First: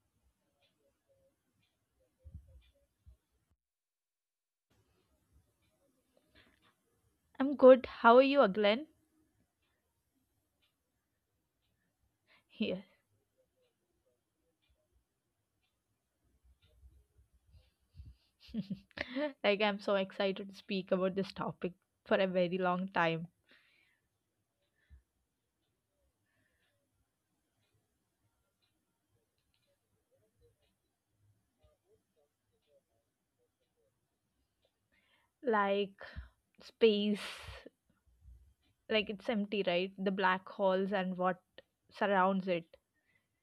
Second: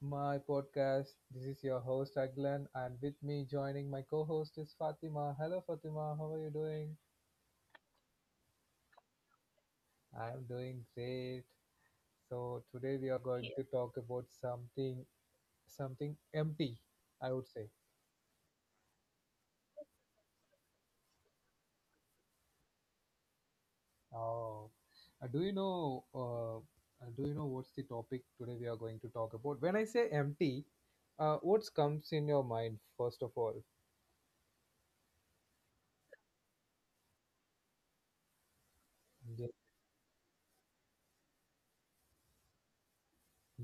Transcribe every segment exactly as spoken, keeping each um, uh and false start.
my podcast. This is your host Aglan and with me joining my co-host is Fatima. Hello Fatima, how are you doing? I'm good. How are you, Glenn? I am doing great. So Here. today we are going Yes. to talk about something something empty, I would say. like, I'm so excited to speak about this topic for a very long time. Oh, uh, do you know uh, uh, do you know what's the topic today we are going to talk about? When I say empty, uh, what comes in your mind first of all? Like, Space, like, it's empty, right? The black holes and what surrounds it.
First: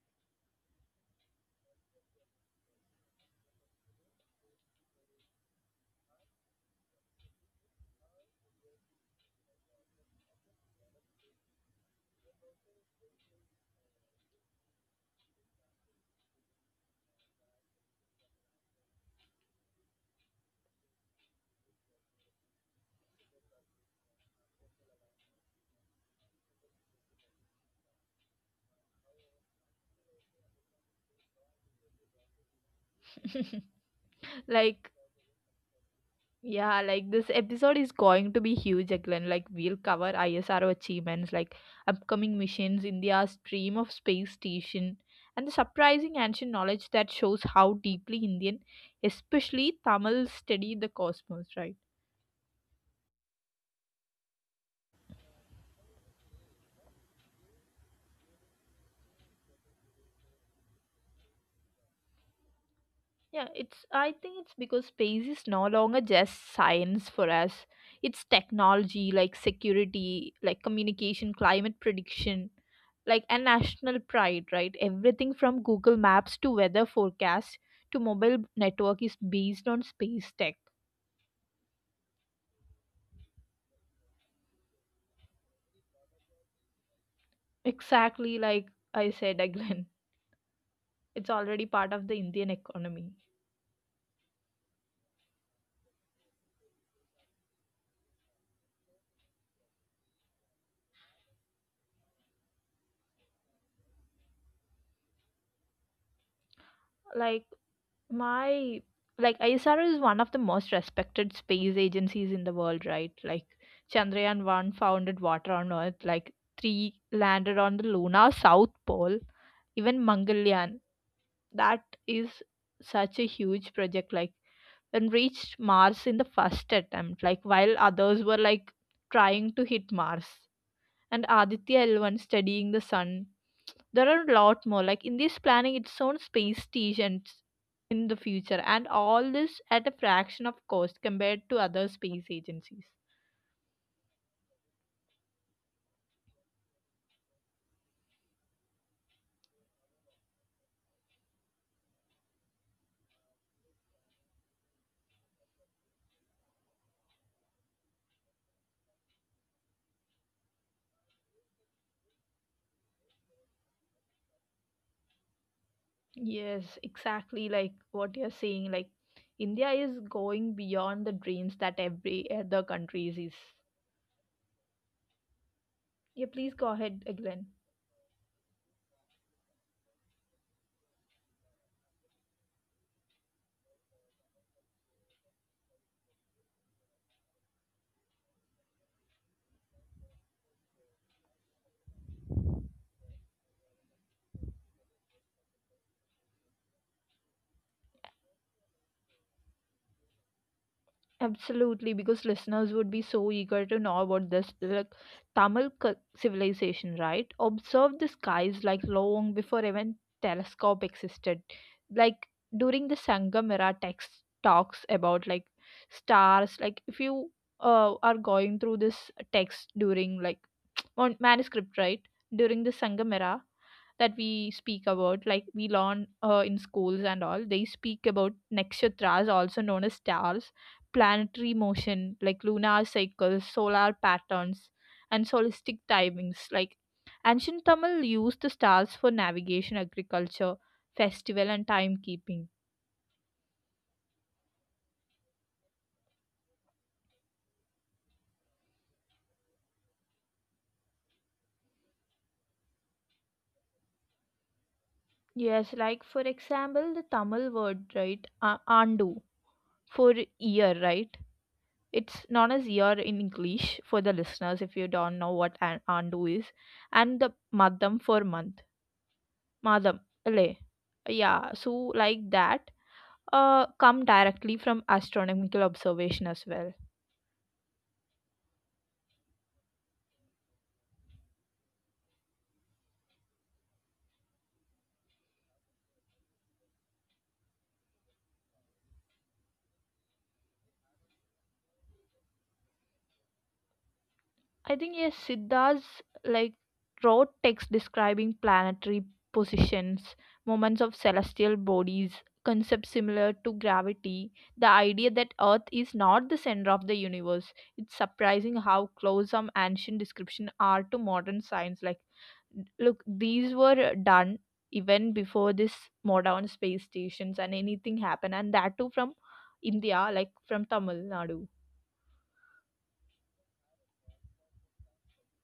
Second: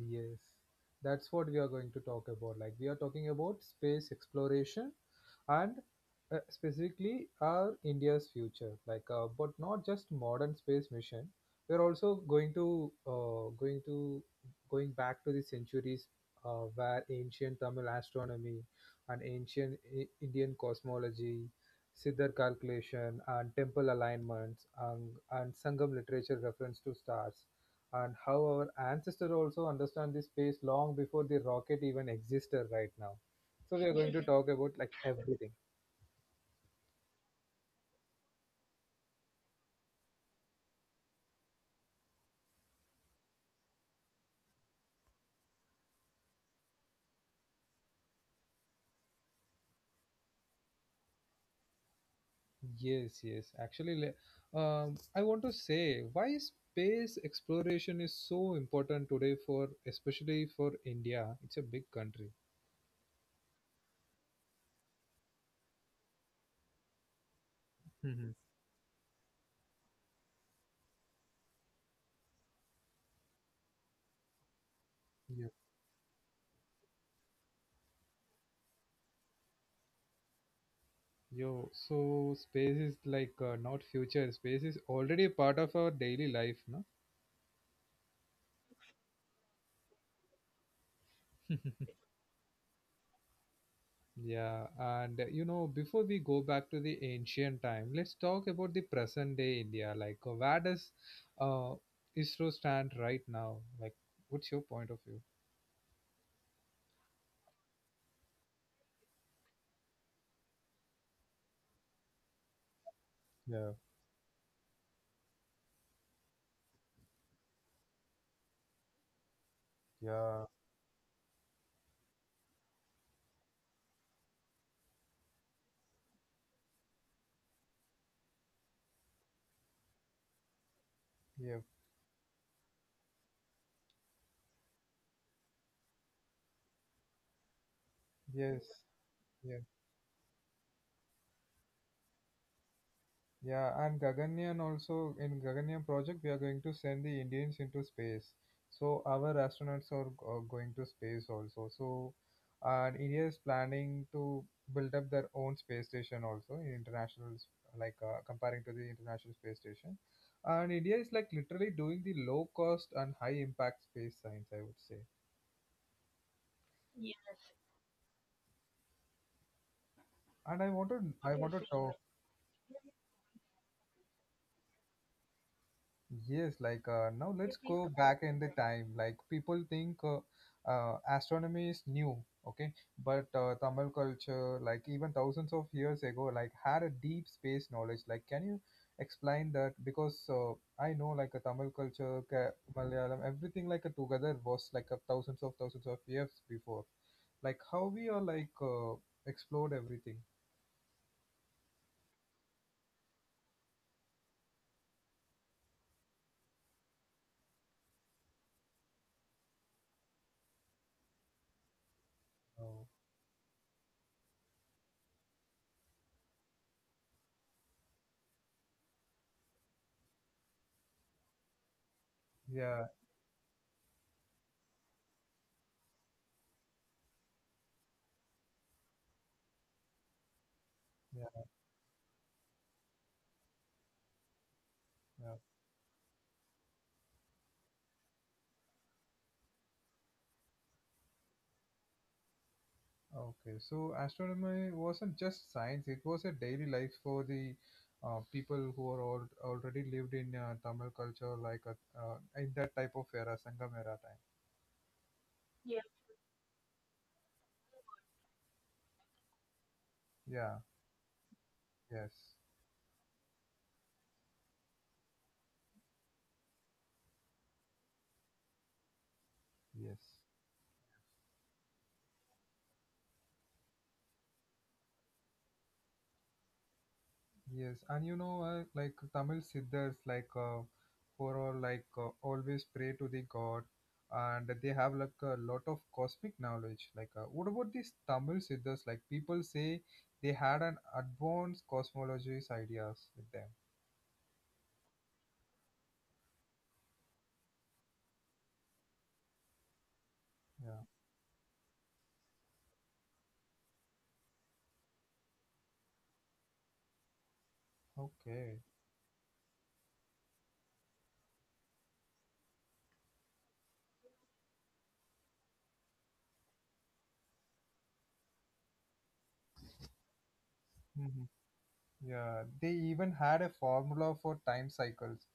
Yes, that's what we are going to talk about. Like, we are talking about space exploration and uh, specifically our India's future. Like, uh, but not just modern space mission. We're also going to uh, going to going back to the centuries uh, where ancient Tamil astronomy and ancient I- Indian cosmology, Siddhar calculation and temple alignments and, and Sangam literature reference to stars and how our ancestors also understand this space long before the rocket even existed right now. So we are going to talk about like like, everything. Yeah, like this episode is going to be huge, Eklan. Like we'll cover ISRO achievements, like upcoming missions, India's dream of space station, and the surprising ancient knowledge that shows how deeply Indian, especially Tamil, study the cosmos, right? Yes, yes. Actually, le- um, I want to say why space exploration is so important today for, especially for India. It's a big country. Yeah, it's I think it's because space is no longer just science for us. It's hmm technology like security, like communication, climate prediction, like a national pride, right? Everything Yeah. from Google Maps to weather forecast to mobile network is based on space tech. Yo, so space is like uh, not future. Space is already a part of our daily life, no? Exactly like I said again. It's already part of the Indian economy. Yeah, and uh, you know, before we go back to the ancient time, let's talk about the present day India. Like, uh, where does uh, ISRO stand right now? Like, what's your point of view? Like My like ISRO is one of the most respected space agencies in the world, right? Like Yeah, Chandrayaan one founded water on Earth, like three landed on the lunar south pole, even yeah, Mangalyaan. That is such a huge project, like, and reached Mars in the first attempt, like while others were like trying to hit Mars, and yeah. Aditya L one studying the sun. There are a lot more. Like in this planning its own space station in the future, Yes, and all this yeah, at a fraction of cost compared to other space agencies. yeah, and Gaganyaan also in Gaganyaan project we are going to send the Indians into space. So our astronauts are, g- are going to space also. So, and India is planning to build up their own space station also in international, s- like uh, comparing to the International Space Station. And India is like literally doing the low cost and high impact space science, I would say. Yes, exactly like what you're saying. Like India is going And I want beyond the to I dreams want to that talk. every other country is. Yeah, please Yes, go like ahead, uh, now Glenn. let's go back in the time. Like people think uh, uh, astronomy is new, okay? But uh, Tamil culture, like even thousands of years ago, like had a deep space knowledge. Like, can you explain that? Because uh, I know like a Tamil culture, Ke- Malayalam, everything like a together was like a thousands of thousands of years before. Like how we are like uh, explored everything. Absolutely, because listeners would be so eager to know about this, like Tamil cu- civilization, right? Observed the skies like long before even telescope existed. Like during Oh, the Sangam era, text talks about like stars. Like if you uh, are going through this text during like on manuscript, right? During the yeah, Sangam era that we speak about, like we learn uh, in schools and all, they speak about nakshatras, also known as stars, planetary yeah, motion, like lunar cycles, solar patterns, and yeah. solistic timings. Like ancient Tamil used the stars for navigation, agriculture, festival, and timekeeping. Okay, so astronomy wasn't just science, it was a daily life for the uh, people who are all already lived in uh, Tamil culture, like uh, uh, in that type of era, Sangam era time. Yes, like for example, the Tamil word, right? Uh, andu for Yeah, year, right? It's yes, known as year in English for the listeners if you don't know what an andu is, and the madam for month, yes, madam, le. Yeah, so like that, uh, come directly from astronomical observation as well. yes. And you know, uh, like Tamil Siddhas, like uh, who are like uh, always pray to the God, and they have like a lot of cosmic knowledge. Like, uh, what about these Tamil Siddhas? Like, people say they had an advanced cosmologies ideas with them. I think yes, Siddhas like wrote texts describing planetary positions, Yeah. moments of celestial bodies, concepts similar to gravity, the idea that Earth is not the center of the universe. It's surprising Okay. how close some ancient descriptions are to modern science. Like, look, these were done even before this modern space stations and anything happened, and that too from India, like from Tamil Hmm. Nadu. Yeah. They even had a formula for time cycles,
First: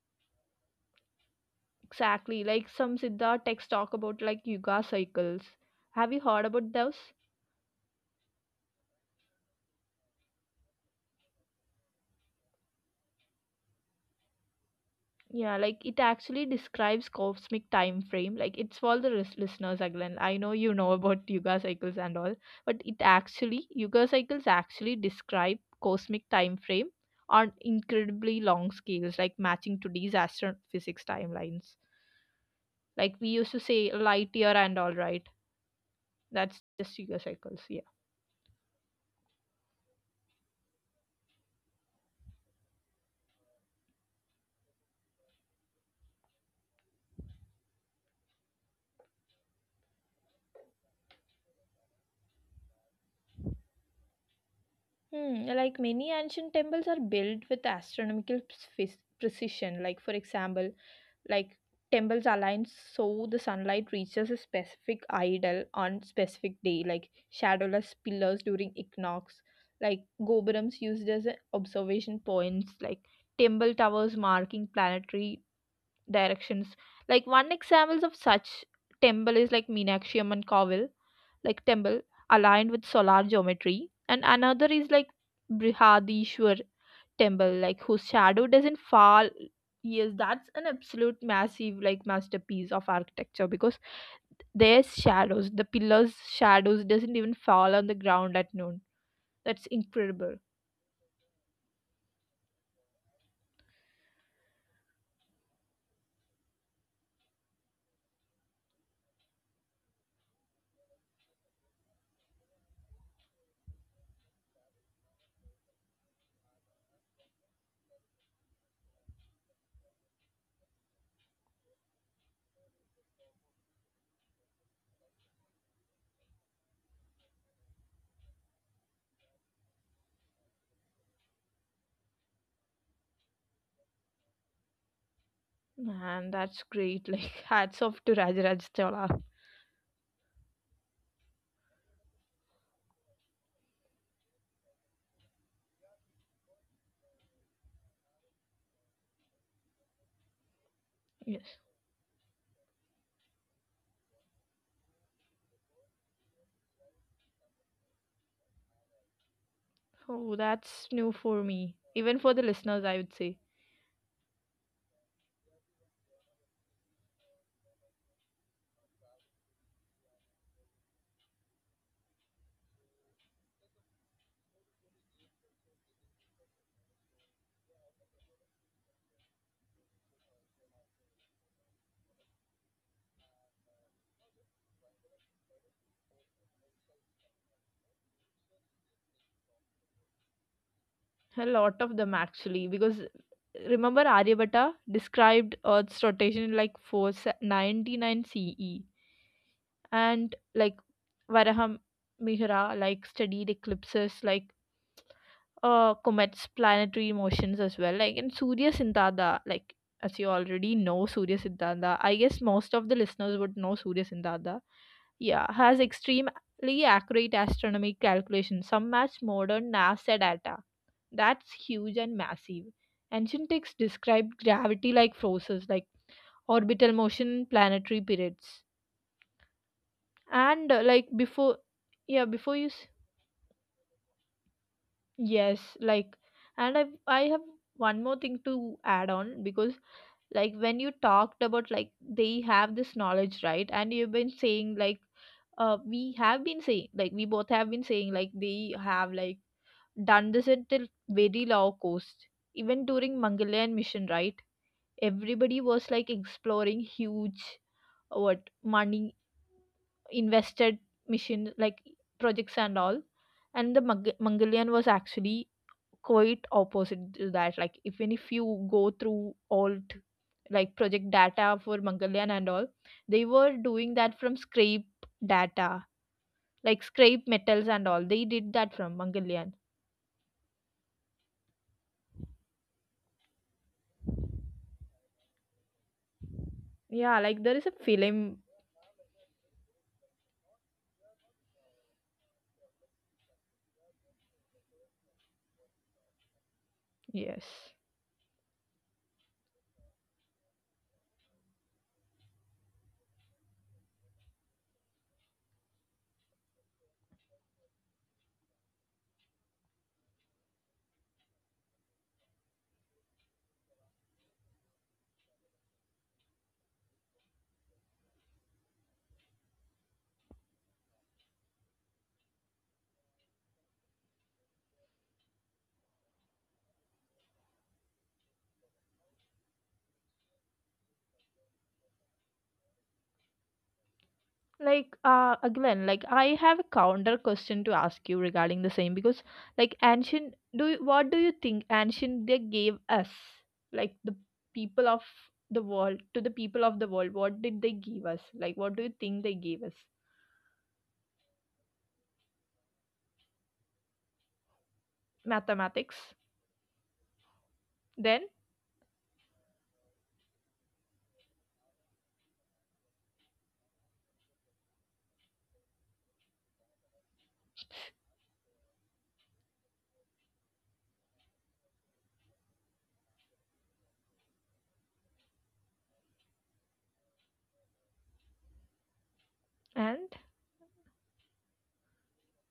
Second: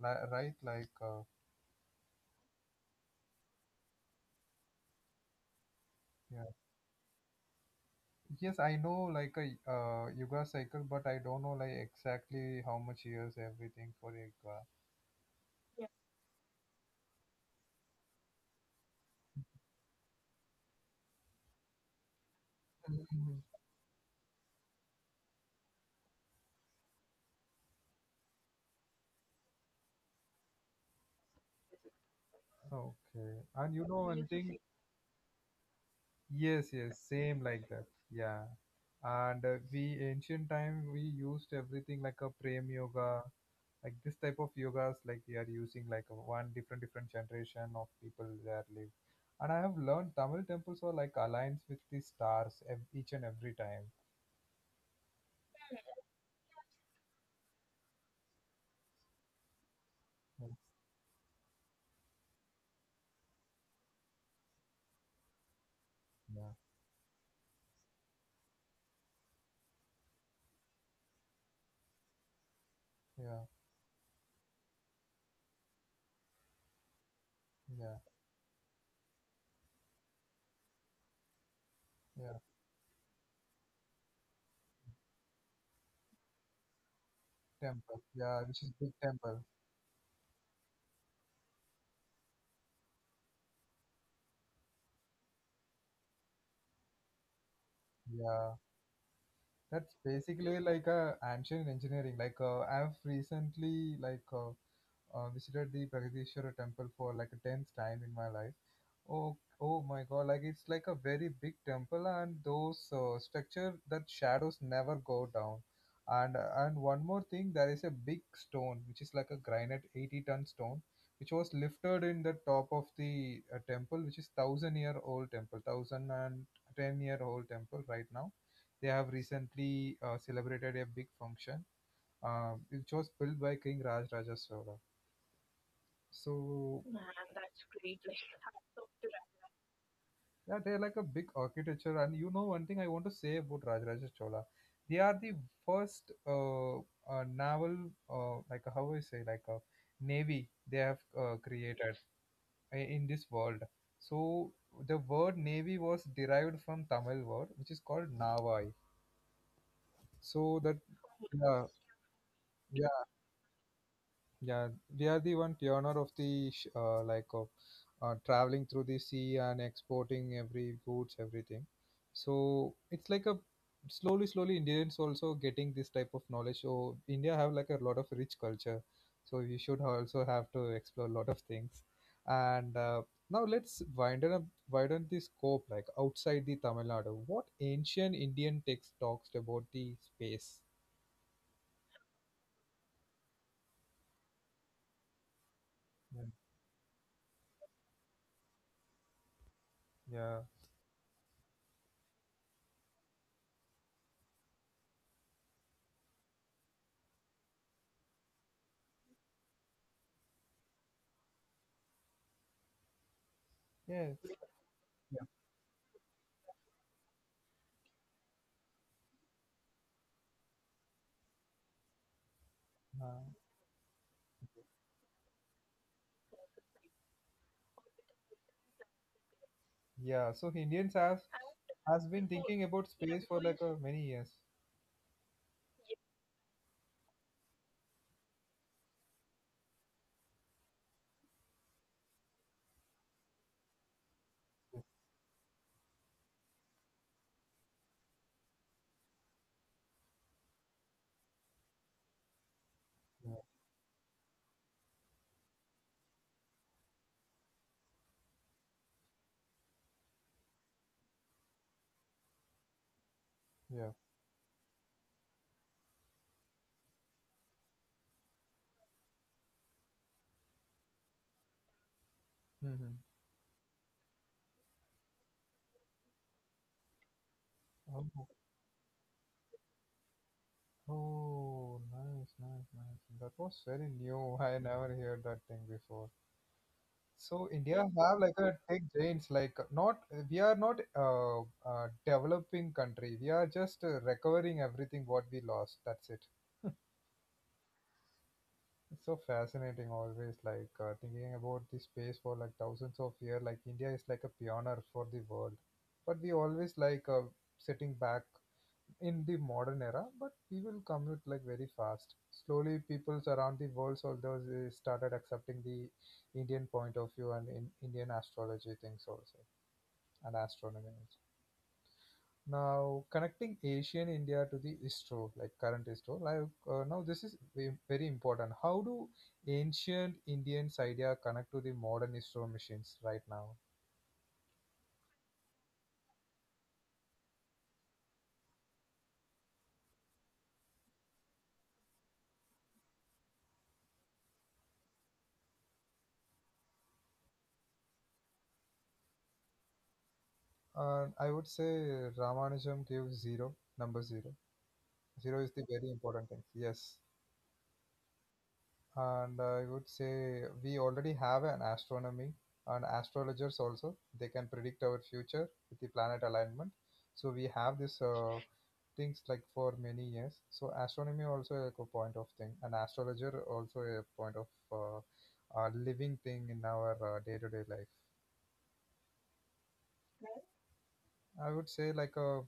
li- right? Like, uh, Exactly, like some Siddha texts talk about like yuga cycles. Have you yeah. heard about those? Yes, I know like a uh, Yuga cycle, but I don't know like exactly how much years everything for Yuga. Yeah, like it actually describes cosmic time frame. Like it's for the lis- listeners again. I know you know about yuga cycles and all, but it Mhm. actually, yuga cycles actually describe cosmic time frame on incredibly long scales, like matching today's astrophysics timelines. Like we Okay. used to And say you know one light year thing? and all right. That's Yes, just yes, yuga same cycles. like Yeah. that. Yeah. And uh, we ancient time we used everything like a prem yoga like this type of yogas like they are using like a one different different generation of people there live, and I have learned Tamil temples are like aligns with the stars ev- each and every time. Hmm, like many ancient temples are built with astronomical pre- precision. Like for Yes, example, like temples aligned so the sunlight reaches a specific idol on yeah, specific day, like shadowless pillars during equinox, like gopurams used as a observation points, like yeah, temple towers marking planetary directions. Like one yeah, examples of such temple is like Meenakshi Amman Kovel, like temple yeah. aligned with solar geometry, and another is like Brihadishwar temple, like Temple, whose yeah, shadow which is doesn't big fall. temple. Yes, that's an absolute massive like masterpiece of architecture because their shadows, the pillars' shadows doesn't even fall on the ground Yeah, at noon. That's that's incredible. basically like a ancient engineering like uh, I've recently like uh, uh, visited the Pragdishwara temple for like a tenth time in my life. Oh, oh my God! Like it's like a very big temple, and those uh, structure that shadows never go down. And and one more thing, there is a big stone which is like a granite eighty ton stone, which was lifted in the top of the uh, temple, which is thousand year old temple, thousand and ten year old temple right now. They have recently uh, celebrated a big function, uh, which was built by King Raj Raja Chola. Man, So that's great. Like hats off to Rajaraj Chola. yeah, they're like a big architecture. And you know, one thing I want to say about Rajaraja Chola, they are the first uh, uh, naval, uh, like how I say, like a navy they have uh, Yes. created i- in this world. So the word navy was derived from Tamil word, which is called navai. Oh, So that that's new for yeah, me. Even for the listeners, I Oh, would say. Yeah, they are the one pioneer of the sh- uh, like of uh, traveling through the sea and exporting every goods, everything. So it's like a slowly, slowly Indians also getting this type of knowledge. So India have like a lot of rich culture. So you should also have to explore a lot of things. And uh, now let's widen up, widen the scope like outside the Tamil Nadu. What ancient Indian text talks about the space? A lot of them actually, because remember Aryabhatta described Earth's Yeah, rotation in like four ninety-nine C E, and like Varaham Mihra like studied eclipses, like uh comets, planetary motions as well, like in Surya Siddhanta, like as you already know Surya Siddhanta, I guess most of the listeners would know Surya yeah, yes. Siddhanta, Yeah. yeah, has extremely accurate astronomy calculations, some match modern NASA data. That's huge and massive. Uh, Ancient texts described gravity like forces, like orbital motion, planetary periods, yeah, so and uh, Indians like have before has yeah been before thinking you s- about space for like uh, many years. yes like and I I have one more thing to add on, because like when you talked about like they have this knowledge right, and you've been saying like uh we have been saying, like we both have been saying like they have like done this until very low cost, even during Yeah. mongolian mission right? Everybody was like exploring huge, uh, what money invested mission like projects and all, and the Yeah. Mag- mongolian was actually quite opposite to that. Like even if you go through all t- like project data for mongolian and all, Mm-hmm. they were doing that from scrape data, like scrape metals and all, Oh, they did that from mongolian. oh, nice, nice, nice. That was very new. I never heard that thing before. So Yeah, India like there is have a like a tech film. giants. Like uh, not we are not uh, uh developing country. We are just uh, recovering everything what we lost. That's it. Yes, It's so fascinating always like uh, thinking about the space for like thousands of years like India is like a pioneer for the world, but we always like uh, sitting back in the modern era, but we will commute like very fast. Slowly peoples around the world, so those uh, started accepting the Indian point of view and in Indian astrology things also and astronomy. Now, connecting Asian India to the store, like current store, like uh, now this is ve- very important. How do ancient Indians idea connect to the modern store machines right now? like uh again, like I have a counter question to ask you regarding the same, because like ancient, do you, what do you think ancient they gave us, like the people of the world, to the people of the world, what did they give us? Like what do you think they gave us? And I would say Ramanujam gave zero, number zero. Zero is the very Mathematics, important thing. Yes, then, and I would say we already have an astronomy and astrologers also. They can predict our future with the planet alignment. So we have this uh, things like for many years. So astronomy also like a point of thing, and astrologer also a point of uh, a living thing in our uh, day-to-day life. and I would say like a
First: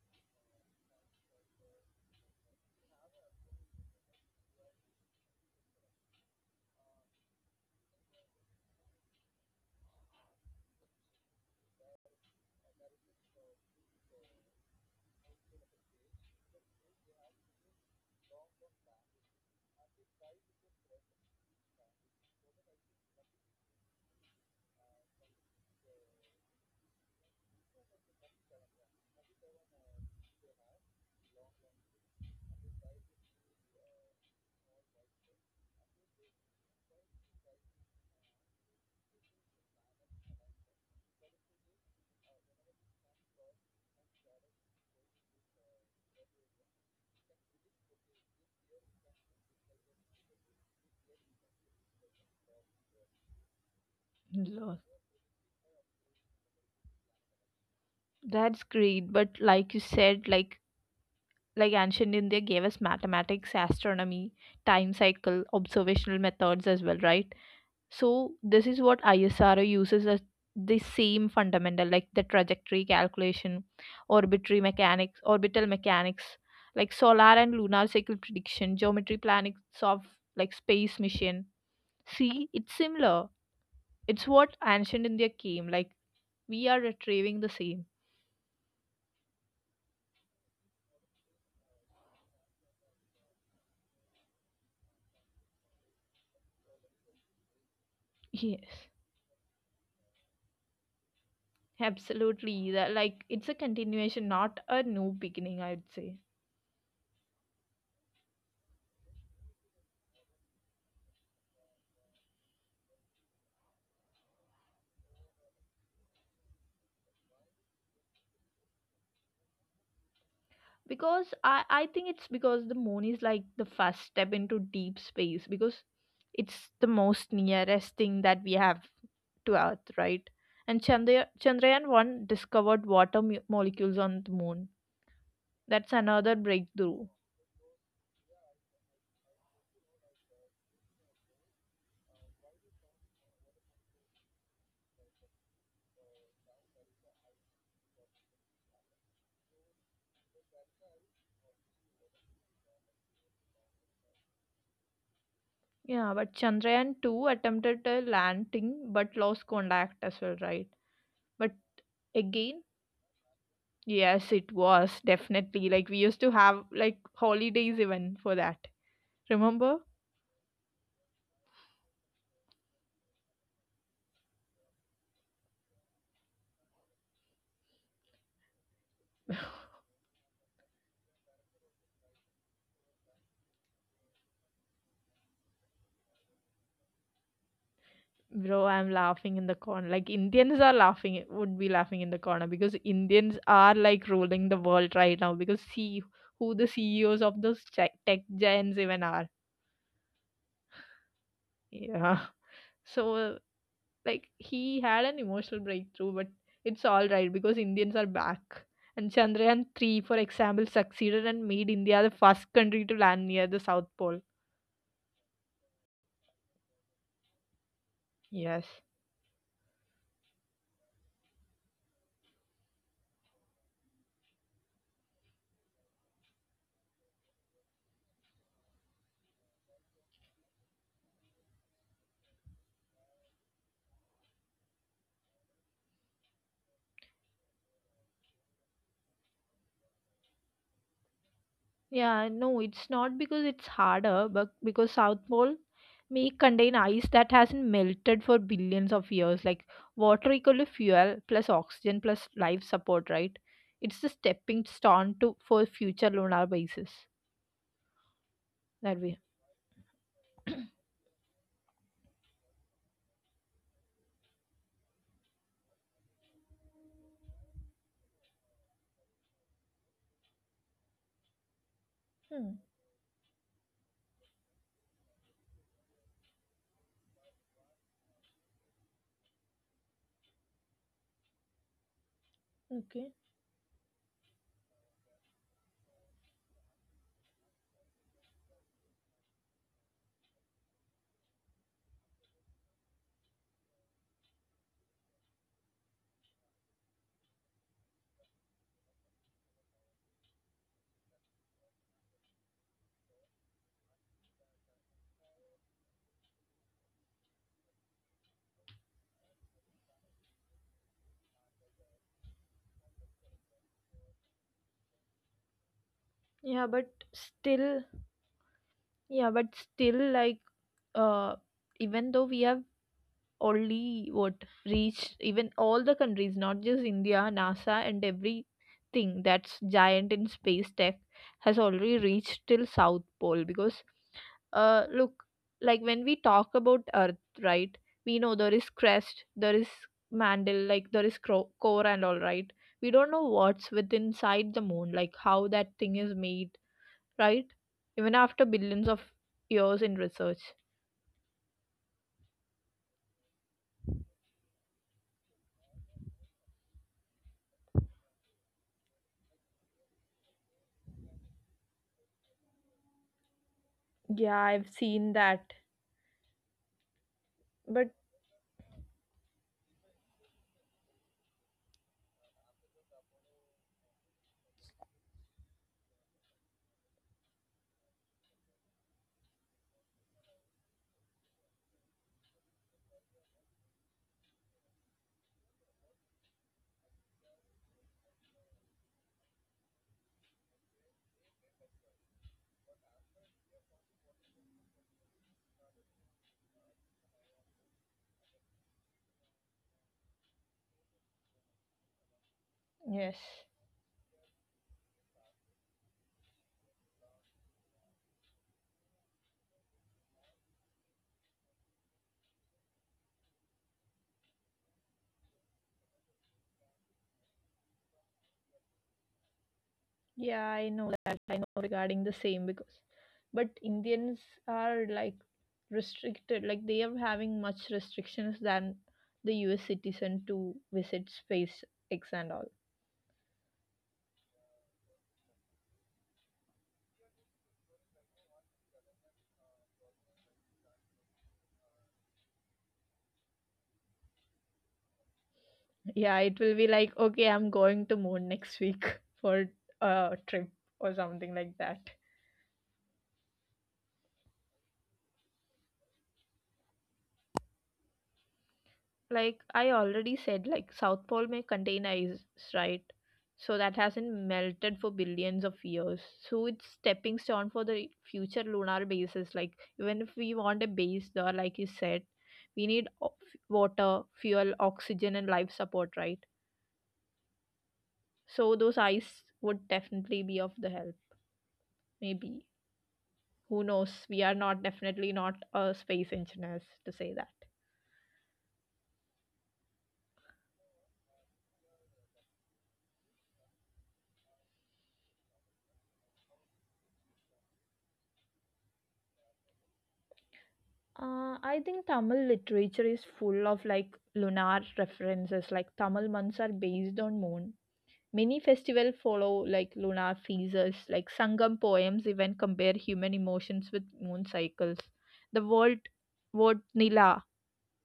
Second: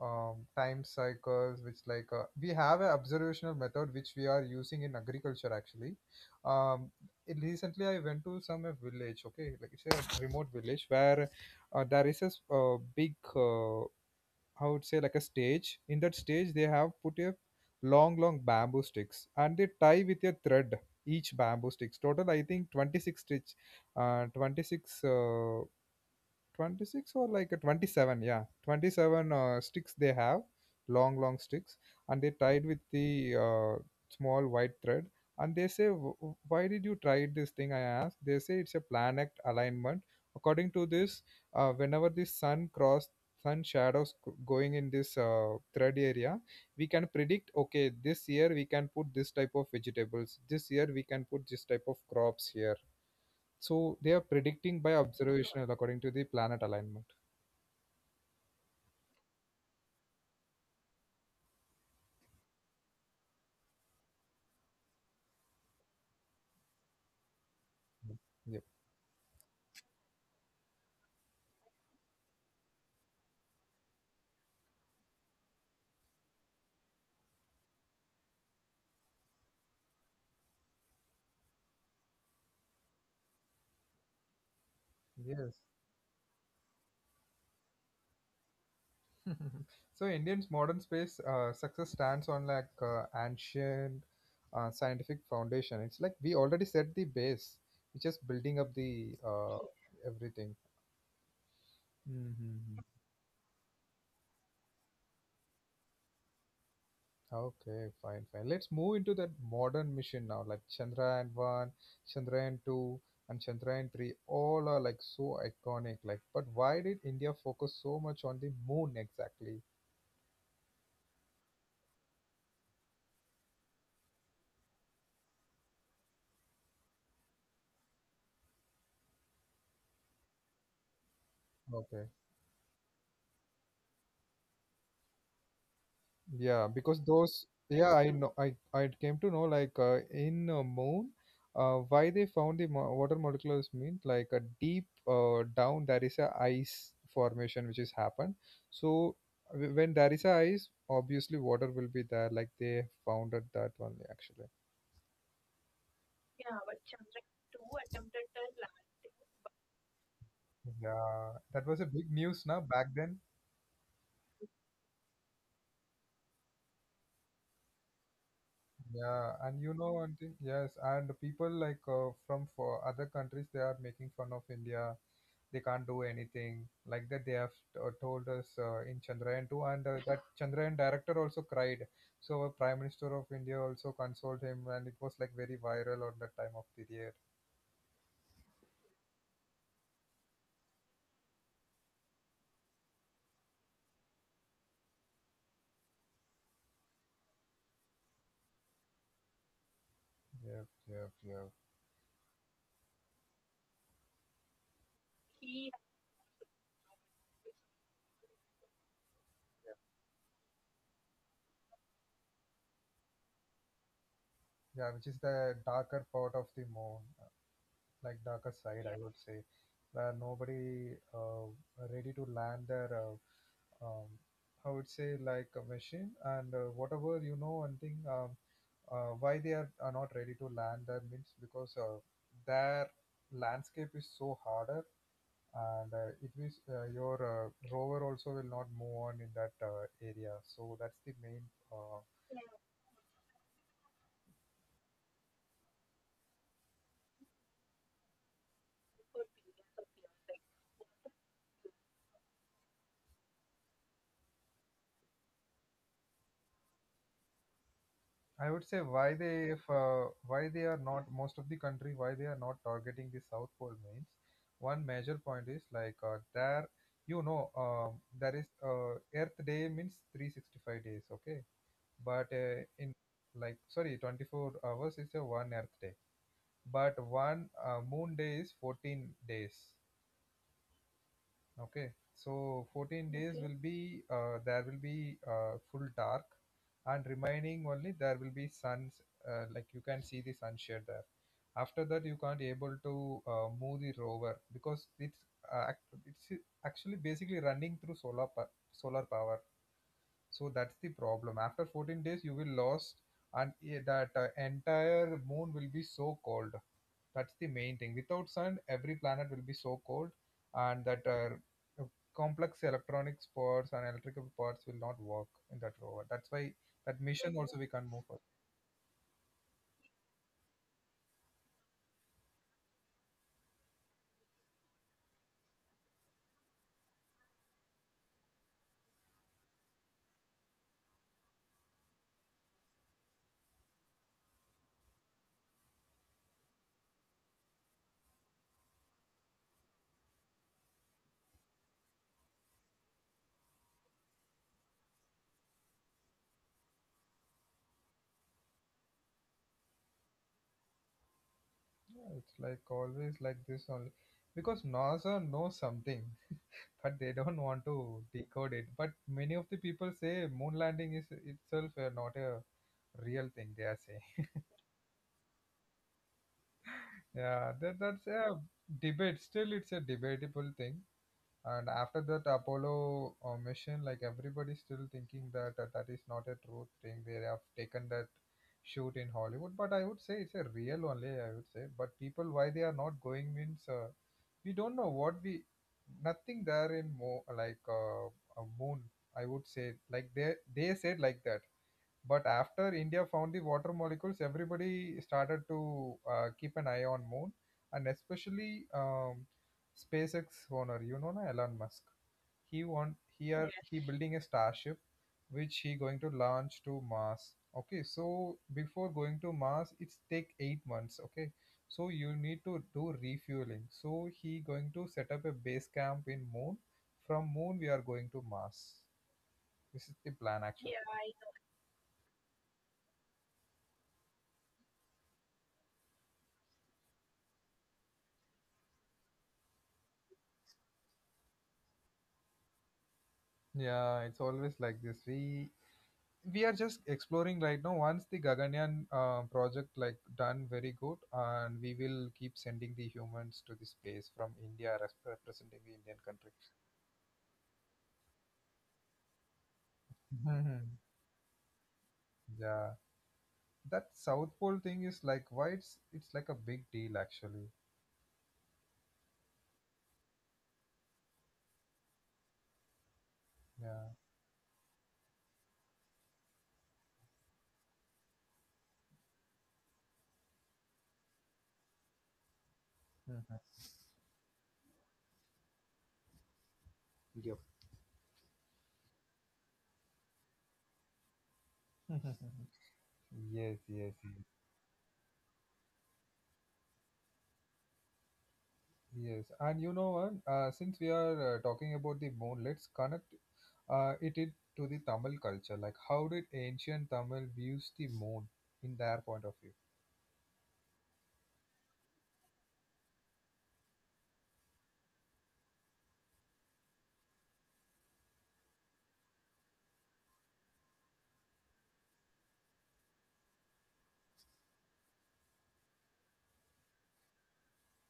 um, time cycles, which like uh, we have an observational method which we are using in agriculture actually. Um, it- Recently I went to some uh, village, okay, like it's a remote village where uh, there is a s- uh, big uh, I would say like a stage. In that stage, they have put a long, long bamboo sticks, and they tie with a thread each bamboo sticks. Total, I think twenty six stitch, uh, twenty six. Uh, twenty six or like a twenty seven, yeah, twenty seven uh, sticks they have, long long sticks, and they tied with the uh, small white thread. And they say, "Wh- wh- why did you try this thing?" I asked. They say, it's a planet alignment. According to this uh, whenever the sun cross, sun shadows c- going in this uh, thread area, we can predict, okay, this year we can put this type of vegetables, this year we can put this type of crops here. So they are law. predicting by observational according to the planet alignment. That's great, but like you said, like like ancient india gave us mathematics, astronomy, time cycle, observational methods as well, right? So this Yep. is what ISRO uses as the same fundamental, like the trajectory calculation, orbitary mechanics, orbital mechanics, like solar and lunar cycle prediction, geometry planning of like space mission. See, it's similar. It's what ancient India Yes. came like. We are retrieving the same. So Indian's modern space uh, success stands on like uh, ancient uh, scientific foundation. It's like we already set the base, which just building up Yes, the uh, everything. absolutely. Mhm. That like it's a continuation, not a new beginning. I'd say. Okay, fine, fine. Let's move into that modern mission now, like Chandrayaan one, Chandrayaan two, and Chandrayaan three. All are like so iconic. Like, but why did India focus so much on the moon exactly? Because I, I think it's because the moon is like the first step into deep space, because it's the most nearest thing that we have to earth right? And Chandra, chandrayaan Okay. one discovered water mu- molecules on the moon. That's another Yeah, breakthrough. because those, yeah, I know, I I came to know like uh, in uh, moon, uh, why they found the mo water molecules mean like a deep uh, down there is a ice formation which has happened. So w- when there is a ice, obviously water will be there. Like they found out that only actually. Yeah, but chandrayaan two attempted a landing but lost contact as well, right? Yeah, But that was a big news again, now back then. yes, it was definitely, like we used to have like holidays even for that. Yeah, and you Remember? know one thing, yes, and the people like uh, from for other countries they are making fun of India, they can't do anything like that they have uh, told us uh, in Chandrayaan two and uh, that Chandrayaan director also cried, so our prime minister of India also consoled him and it was like very viral on that time of period. Bro, I'm laughing in the corner. Like Indians are laughing, would be laughing in the corner, because Indians are like ruling the world right now. Because see who the C E Os of those chi- tech giants even are. Yep, yep, yep. Yeah. So like he had an emotional breakthrough, but it's all right because Indians are back. And Chandrayaan three, for example, succeeded and made India the first country to land near the South Pole. Yeah, which is the darker part of the moon, uh, like darker Yes. side I would say, where nobody uh, ready to land their, uh, um, I would say, like a machine. And uh, whatever, you know one thing, um, uh, why they are, are not ready to land there means because uh, their landscape is so harder. And uh, it means uh, your uh, rover also will not move on in that uh, area. So that's the main uh, Yeah, no, it's not because it's harder, but because South Pole may contain ice that hasn't melted for billions of years, like water equal to fuel plus oxygen plus life support, right? It's the stepping stone to for future lunar bases I would say why that they way. if uh, why they are not, most of the country, why they are not targeting the South Pole means one major point is like, uh, there, you know um, there is uh, earth day means three hundred sixty-five days, okay, but Hmm, uh, in, like sorry, twenty-four hours is a one earth day, but one uh, moon day is fourteen days, okay. So fourteen okay. days will be uh, there will be uh, full dark, and remaining only there will be suns, uh, like you can see the sunshade there. After that you can't able to uh, move the rover because it's uh, act- it's actually basically running through solar pa- solar power. So that's the problem, after fourteen days you will lost, and i- that uh, entire moon will be so cold. That's the main thing, without sun every planet will be so cold. And that uh, uh, complex electronic parts and electrical parts will not work in that rover, that's why Yeah, but that mission also we can't still, move forward. yeah, but still, like, uh, even though we have only what reached, even all the countries, not just India, NASA, and everything that's giant in space tech has already reached till South Pole. Because uh, look, like when we talk about Earth, right, we know there is crust, there is mantle, like there is cro- core and all, right? We don't know what's with inside the moon, like how that thing is made, right? Even after billions of years in research. Yeah, it's like always like this only, because NASA knows something but they don't want to decode it. But many of the people say moon landing is itself uh, not a real thing, they are saying. Yeah, I've seen that. Yeah, that, But that's a debate. Still, it's a debatable thing. And after that Apollo uh, mission, like everybody's still thinking that uh, that is not a true thing. They have taken that shoot in Hollywood, but I would say it's a real only. I would say, but people why they are not going means uh, we don't know what we, nothing there in more like uh, a moon. I would say like they they said like that, but after India found the water molecules, everybody started to uh, keep an eye on moon. And especially um, SpaceX owner, you know, na, Elon Musk. He want yes. here. Yes, he building a starship, which he going to launch to Mars. Okay, so before going to Mars, it's take eight months. Okay, so you need to do refueling. So he going to set up a base camp in moon. From moon, we are going to Mars. This is the Yeah, plan. Yeah, I actually. know that. I know Yeah. regarding the same, because, but Indians are like restricted, like they are having much restrictions than the U S citizen to visit space X and all. Yeah, it's always like this. We we are just exploring right now. Once the Gaganyaan uh, project like done very good, and we will keep sending the humans to the space from India, res- representing the Indian country. Yeah, it will be like, okay, I'm going to moon next week for a trip Mhm. or something like that. Yeah, that South Pole thing is like why it's it's like a big deal actually. Like I already said, like South Pole may contain ice, right? So that Yeah. hasn't melted for billions of years. So it's stepping stone for the future lunar bases. Like even if we want a base there, like you said, we need o- Mhm. f- water, fuel, oxygen, and life support, right? Yep. So those ice would definitely be of the help. Maybe, yes, who yes, knows? yes. We are not definitely not uh, space engineers to say that. Yes, and you know what? Uh, since we are uh, talking about the moon, let's connect uh, it, it to the Tamil culture. Like, how did ancient Tamil views the moon in their point of view? Uh, I think Tamil literature is full of like lunar references, like Tamil months are based on moon. Many festivals follow like lunar phases, like Sangam poems even compare human emotions with moon cycles. The word word nila,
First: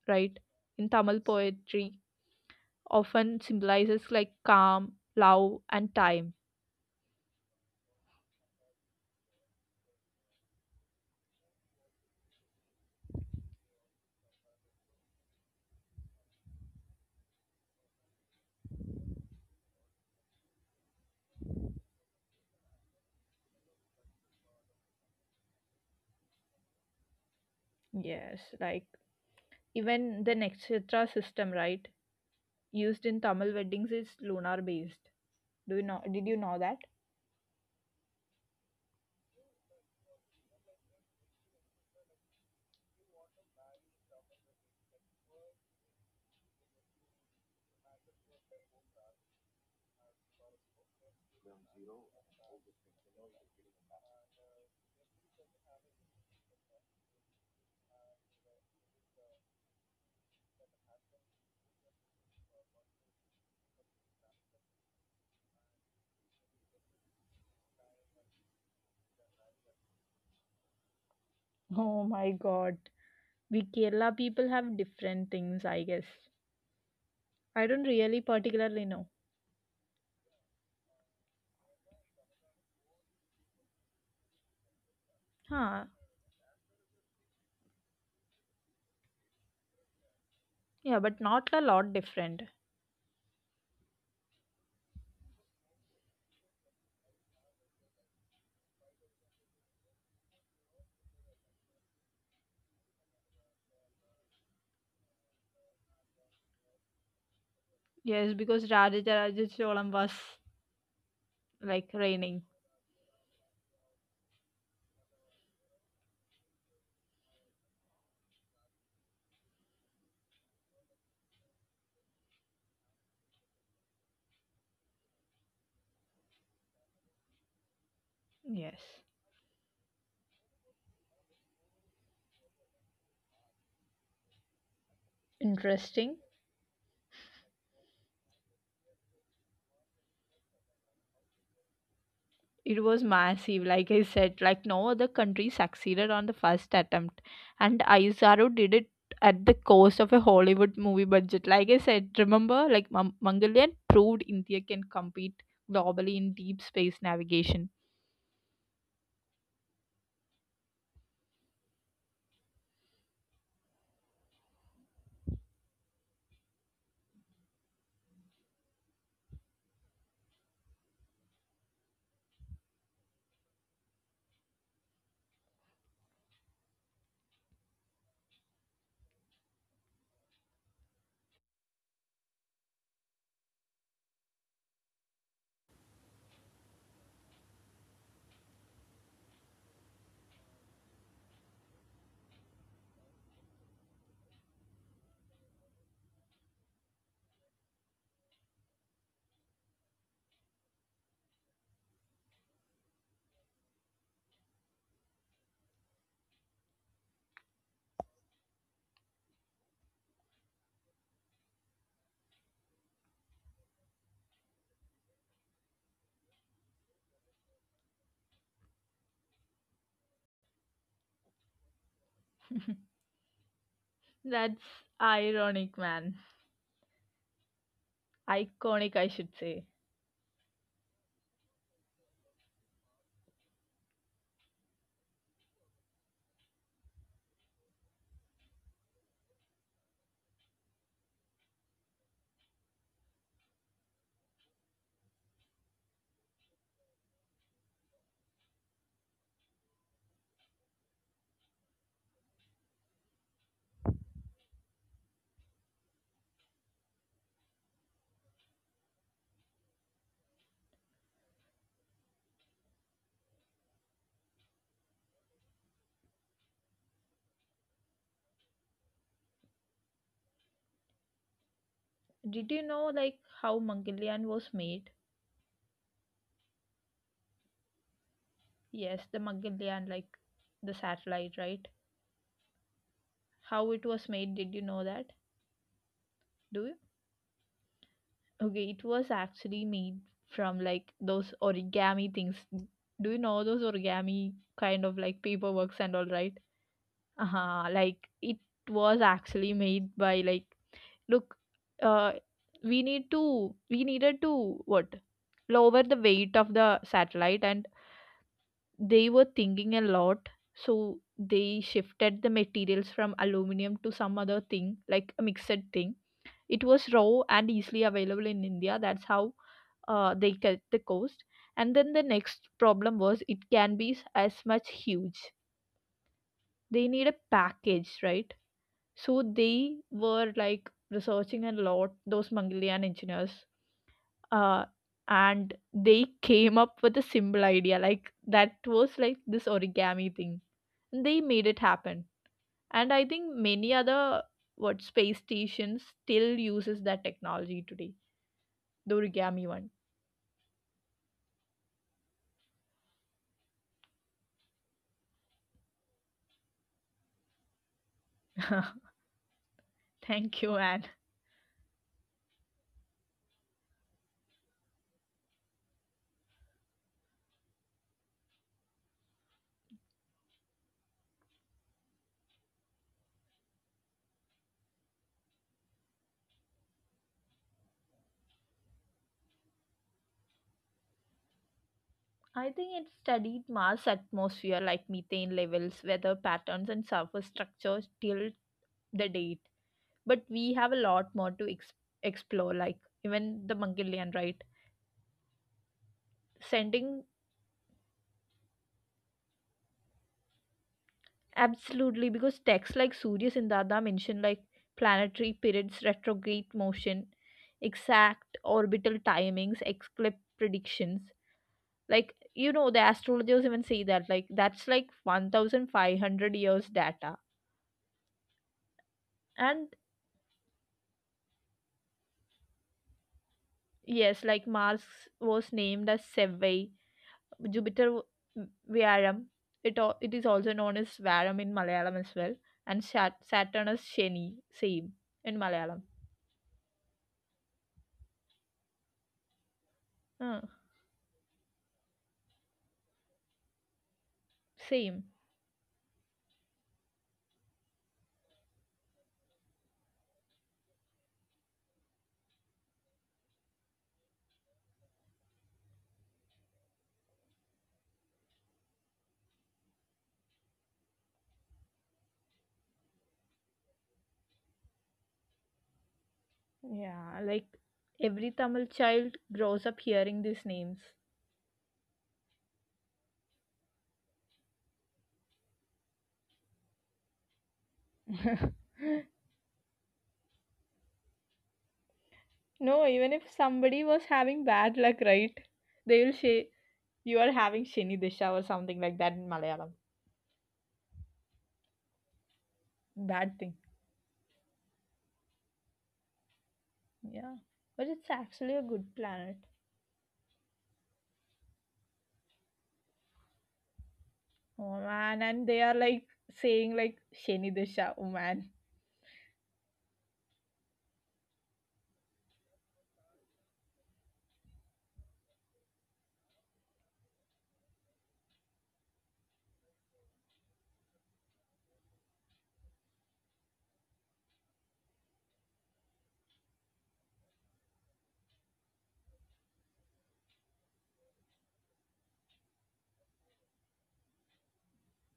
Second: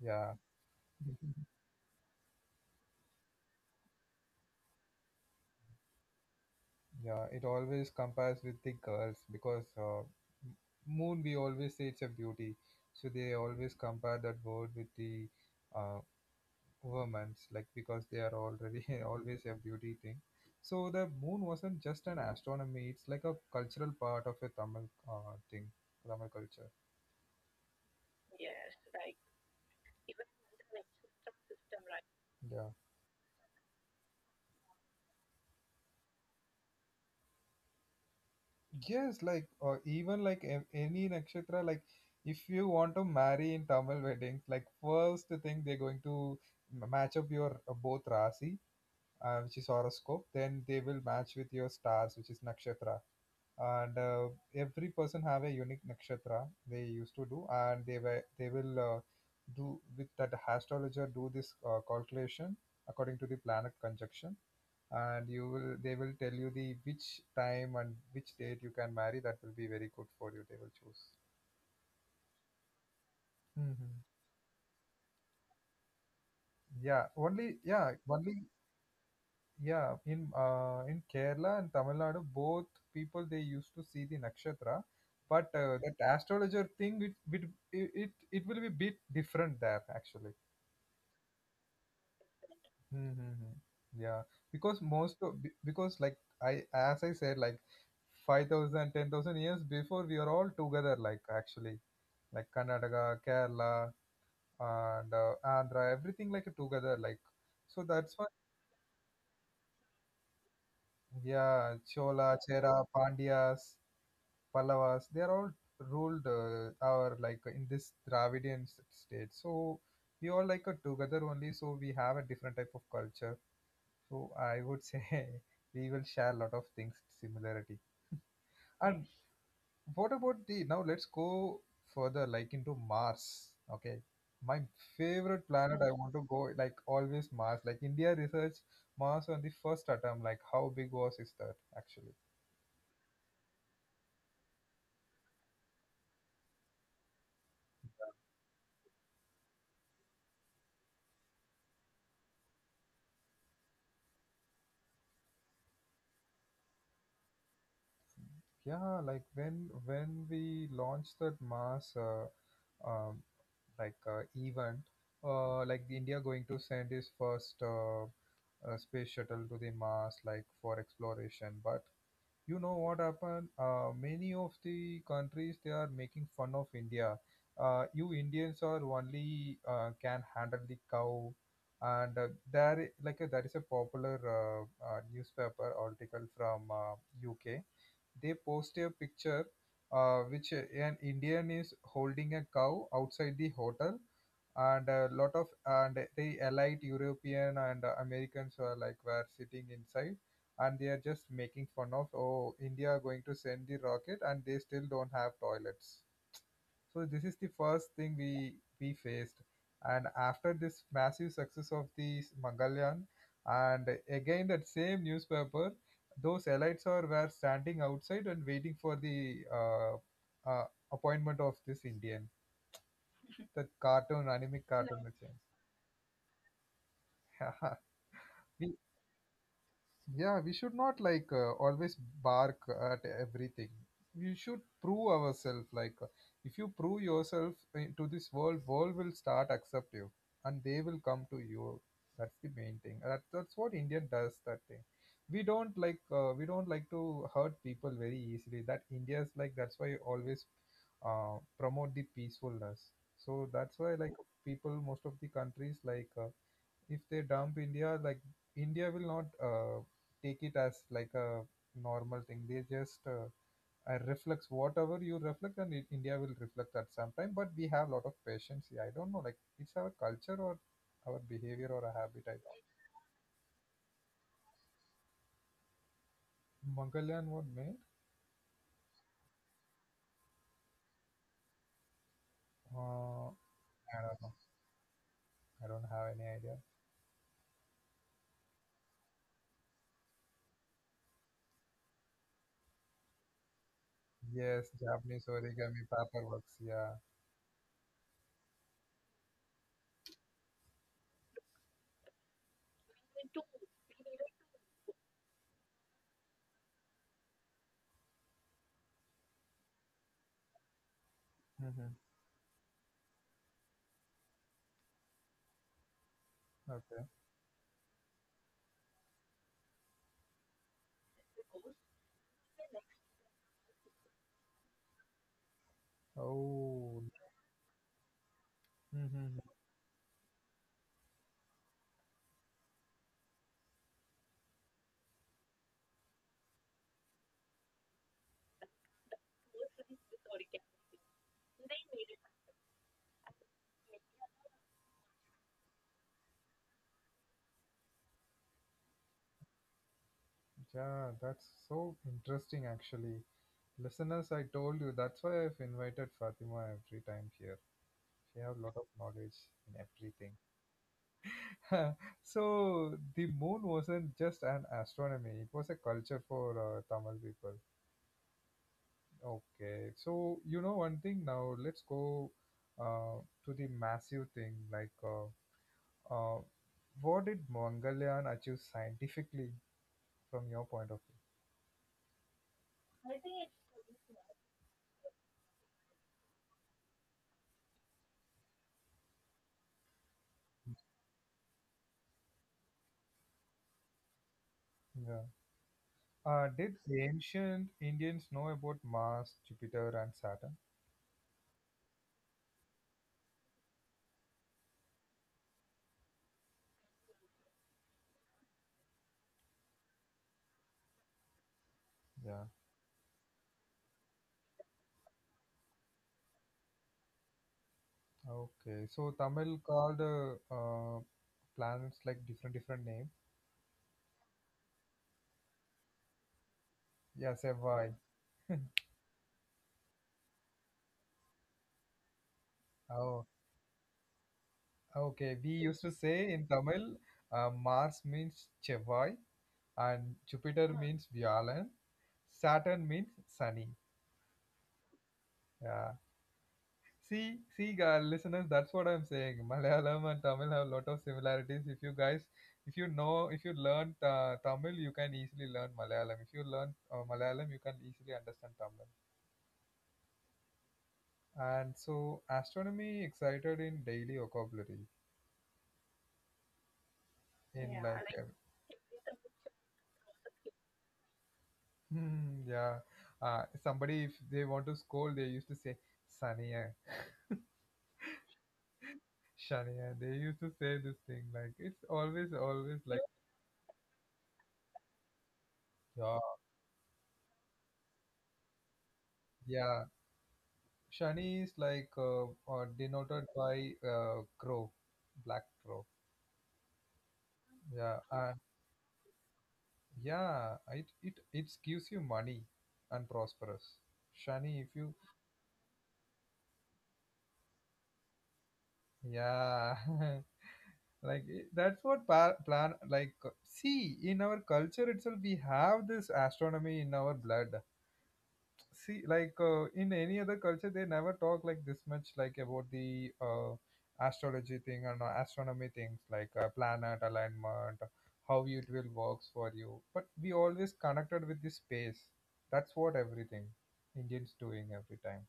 Yeah. right, in Tamil poetry often symbolizes like calm, love and time. yeah, it always compares with the girls because uh, m- moon we always say it's a beauty, so they always compare that word with the uh, women's, like, because they are already always a beauty thing. So the moon wasn't just an astronomy, it's like a cultural part of a Tamil uh, thing, Tamil culture. Yes, like even the nakshatra system, right, Yeah. used in Tamil weddings is lunar based. Do you know did you know that? Yes, like, or even like a- any nakshatra, like if you want to marry in Tamil weddings, like first thing they're going to m- match up your uh, both rasi, uh, which is horoscope, then they will match with your stars, which is nakshatra. And uh, every person have a unique nakshatra they used to do, and they were they will uh, do with that astrologer, do this uh, calculation according to the planet conjunction. And you will they will tell you the which time and which date you can marry, that will be very good for you, they will choose. Oh my god. We Hmm. Kerala people have different things, I guess. Yeah only, I don't yeah really only. particularly know. Yeah, in uh, in Kerala and Tamil Nadu, both people they used to see the nakshatra, but uh, Huh. that astrologer thing, it it it it it will be bit different there actually. Yeah, but not a lot different. Mm-hmm. Yeah, because most of, be- because like, I as I said like, five thousand ten thousand years before we are all together like, actually like Karnataka, Kerala, and uh, Andhra, everything like together like, so that's why. Yes, because Rajarajacholam was Yeah, like Chola, raining. Chera, Pandyas. Pallavas, they are all ruled uh, our like in this Dravidian s- state. So we all like are together only. So we have a different type of culture. So I would say we will share a lot of things similarity. Yes. And what about the now? Let's go further, like into Mars. Okay, my favorite planet. I Interesting. want to go, like always, Mars. Like, India research Mars on the first atom. Like, how big was is that actually? It was massive, like I said. Like no other country succeeded on the first attempt. And Aizaru did it at the cost of a Hollywood movie budget. Like I said, remember, like Mam- Mangalyaan proved India can compete globally in deep space navigation. Yeah, like when when we launched that mass uh, um, like uh, event, uh, like the India going to send its first uh, uh, space shuttle to the Mars, like for exploration. But you know what happened? Uh, many of the countries they are making fun of India. Uh, you Indians are only uh, can handle the cow. And uh, there i- like uh, there is a popular uh, uh, newspaper article from uh, U K, they post a picture, uh, which uh, an Indian is holding a cow outside the hotel, and a lot of, and the elite European and uh, Americans were like were sitting inside, and they are just making fun of, oh India are going to send the rocket and they still don't have toilets. So this is the first thing we we faced. And after this massive success of the Mangalyaan, and again that same newspaper, those elites are were standing outside and waiting for the uh, uh, appointment of this Indian, the cartoon, That's anime cartoon, which ironic, man. is- we, Iconic, I should say. yeah, we should not like uh, always bark at everything. We should prove ourselves. Like, uh, if you prove yourself uh, to this world, world will start accept you, and they will come to you. That's the main thing. That, that's what Indian does. That thing. We don't like uh, we don't like to hurt people very easily. That India's like that's why always uh, promote the peacefulness. So that's why like people most of the countries like. Uh, if they dump India, like India will not uh, take it as like a normal thing. They just uh, uh, reflects whatever you reflect, and it, India will reflect at some time. But we have a lot of patience here. I don't know, like it's our culture, or our behavior, or a habit. Did I, you know, like, how Mangalyaan was made? Mongolian what made? Yes, the Mangalyaan, like, the satellite, right? Uh, How it was I made, don't know. did you know that? I don't have any Do idea. you? Okay, it was actually made from, like, those origami things. Do you know those origami Yes, kind of, like, Japanese paperworks and origami all, right? paperworks. Yeah. uh like it was actually made by like look uh we need to we needed to what lower the weight of the satellite, and they were thinking a lot, so they Mm-hmm. shifted the materials from aluminum to some other thing, like a mixed thing. It was raw Okay. and easily available in India. That's how uh, they cut the cost. And then the next problem was it can be s- as much huge, they need a Oh. package, right? So Mm-hmm. they were like researching a lot, those Mongolian engineers, uh, and they came up with a simple idea. Like that was like this origami thing. They made it happen. And I think many other what space stations still uses that technology today. The origami one. Yeah, that's so interesting actually. Listeners, I told you that's why I've invited Fatima every time here. She has a lot of knowledge in Thank you, Anne. everything. so the moon wasn't just an astronomy; it was a culture for uh, Tamil people. Okay, so you know one thing now. Let's go uh, to the massive thing. Like, uh, uh, what did Mangalyaan achieve scientifically from your point of view? I think it studied Mars atmosphere like methane levels, weather patterns and surface structures till the date, but we have a lot more to ex- explore, like even the monkey land, right? Yeah. Uh, did Sending ancient Indians know about Mars, Jupiter, and Saturn? absolutely, because texts like surya sindada mention like planetary periods, retrograde motion, exact orbital timings, eclipse predictions. Like, you Yeah. know, the astrologers even say that like that's like one thousand five hundred years data. Okay, so Tamil And called uh, uh, planets like different different name. yes, like Mars was named as sevei, Yeah, Jupiter Seவ்வாய். v- Varam. It, al- it is also known as Varam in Malayalam as well. And Sat- Oh, Saturn is Shani, same in okay. We Malayalam. used to say in Tamil, uh, Mars means Chevai, and Uh, Jupiter means Vyalan, Saturn means Sunny. same. Yeah. See, see, guys, listeners, that's what I'm saying. Malayalam and Tamil have a lot of similarities. If you guys, if you know, if you learn uh, Tamil, you can easily learn Malayalam. If you learn uh, Malayalam, you can easily understand Tamil. And so astronomy excited in daily vocabulary Yeah, like in, yeah, like every like Tamil child grows up hearing these names. um, hmm, yeah, uh, somebody if they want to scold they used to say sania, shania, they used to say this thing, like it's always No, always even like, if somebody was having bad luck, right? They will yeah, say you are having Shani Disha or something like that in Malayalam. yeah, shani is like uh, uh, denoted Bad thing. by uh, crow, black crow. Yeah. But Yeah. it's And actually a good planet. yeah, it it it gives you money and prosperous, shani, if Oh you, man, and they are like saying like Sheni Disha. Oh man, yeah. like i- that's what pa- plan like, uh, see, in our culture itself we have this astronomy in our blood. See, like uh, in any other culture they never talk like this much like about the uh, astrology thing and uh, astronomy things, like uh, planet alignment, how it will works for you. But we always connected with the space. That's what everything Indians doing every time.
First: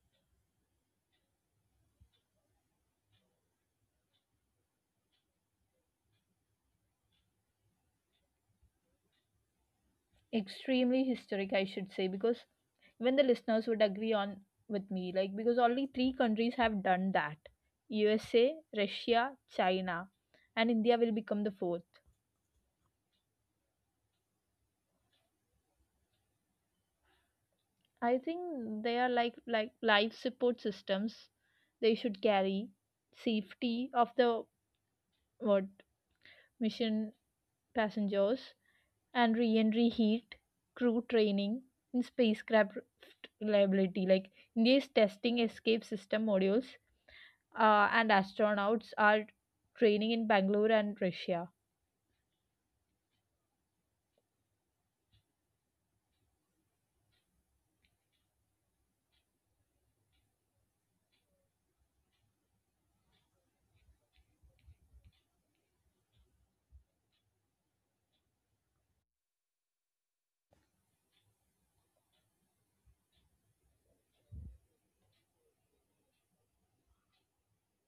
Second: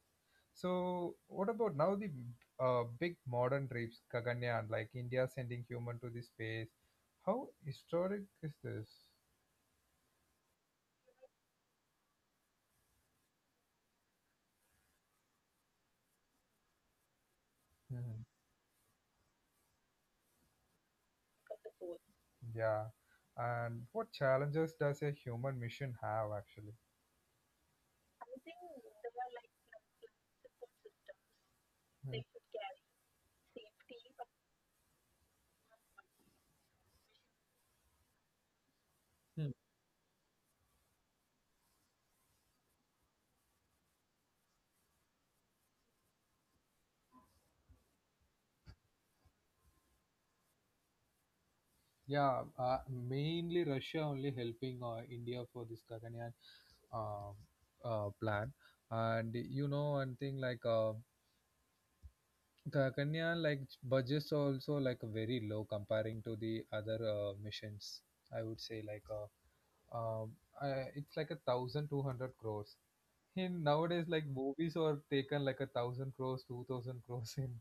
So, what about now, the uh, big modern trips, Gaganyaan, like India sending human to the space? How historic is this? extremely historic, I should say, because even the listeners would agree on with me, like because only three countries have done that: Mhm. U S A, Russia, China, and India will become the fourth. Yeah, and what challenges does a human mission have actually? I think they are like like life support systems. They should Hmm. carry safety of the what mission passengers and Hmm. re-entry heat, crew training, and spacecraft reliability. Like India's testing escape system modules, uh, and astronauts are training in Bangalore and Russia. Yeah, uh, mainly Russia only helping uh, India for this Gaganyaan um, uh, plan. And you know one thing like uh, the Kanya like budgets are also like very low comparing to the other uh, missions. I would say like uh, um, I, it's like a thousand two hundred crores. In nowadays, like movies are taken like a thousand crores, two thousand crores in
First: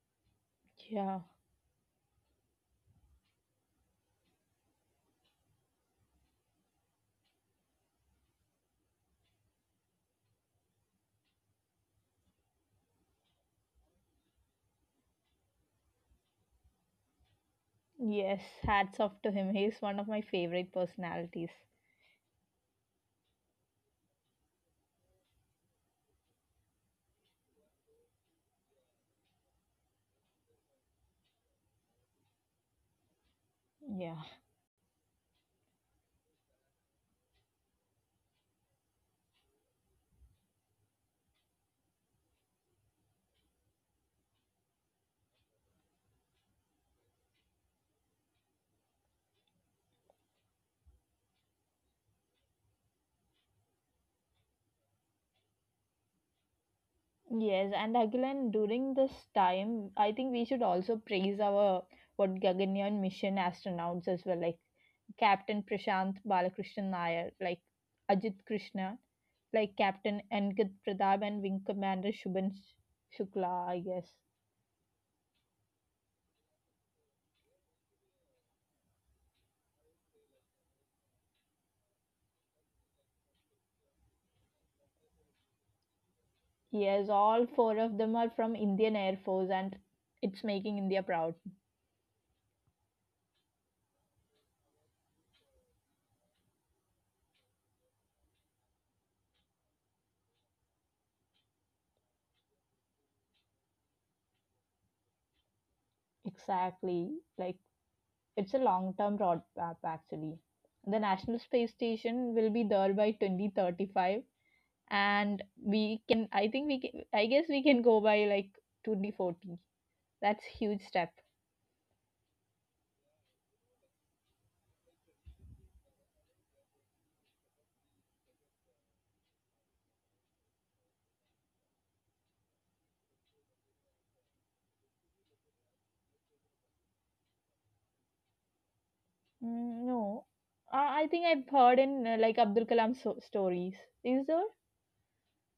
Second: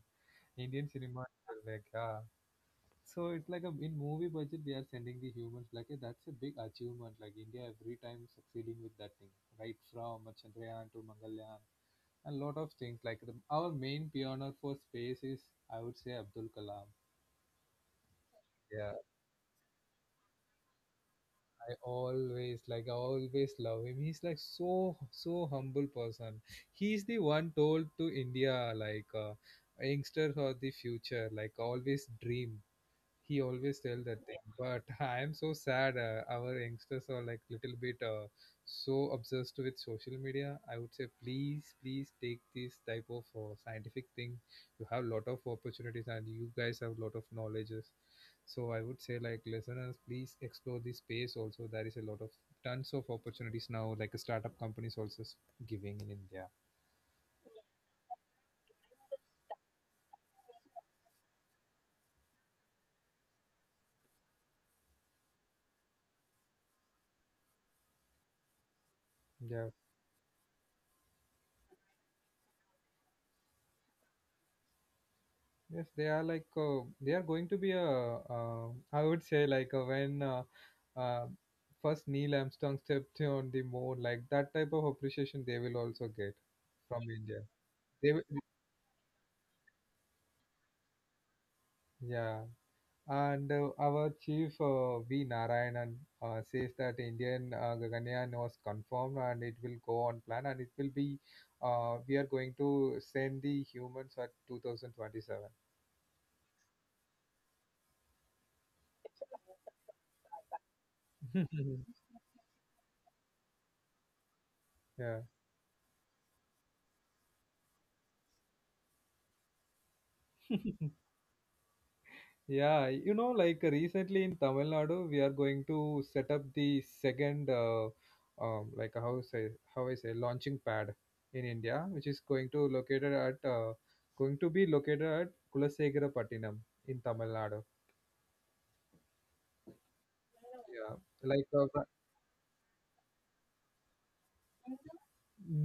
Indian Yeah. cinema. Like, yeah, so it's like a in movie budget they are sending the humans like a, that's a big achievement like India every time succeeding with that thing right from Chandrayaan to Mangalyaan and lot of things like the, our main pioneer for space is I would say Abdul Kalam. Yes. Yeah, Hats off to him. He's one of my favorite personalities. I always like I always love him. He's like so so humble person. He's the one told to India like uh, youngsters or the future like always dream. He always tell Yeah. that thing, but I am so sad, uh, our youngsters are like little bit uh, so obsessed with social media. I would say please, please take this type of uh, scientific thing. You have lot of opportunities and you guys have lot of knowledges, so I would say like listeners please explore this space also. There is a lot of tons of opportunities now like startup companies also s- giving in India. Yes, and again during this time, I think we should also praise our what Gaganyaan mission astronauts as well, like Captain Prashant Balakrishnan Nair, like Ajit Krishna, like Yeah. Captain Ankit Pradab and Wing Commander Shubhan Sh- Shukla, I guess. Yes, they are like uh, they are going to be a uh, I would say like uh, when uh, uh, first Neil Armstrong stepped on the moon, like that type of appreciation they will also get Yes, from all four India. of them are They from will, Indian Air Force, and it's making India proud. yeah, and uh, our chief uh, V Narayanan uh, says that Indian uh, Gaganyaan was confirmed and it will go on plan, and it will be uh, we are going to send the humans at twenty twenty-seven. Exactly, like it's a long-term roadmap actually. The National Space Station will be there by twenty thirty-five, Yeah. and we can I think we can I guess we can go by like two thousand forty. That's huge step. Yeah, you know, like uh, recently in Tamil Nadu, we are going to set up the second, uh, um, like how say how I say launching pad in India, which is going to located at uh, going to be located at Kulasegara Patinam in Tamil Nadu. Mm, no, Yeah, uh, I think like I've uh, heard in uh, like Abdul Kalam so- stories, is there?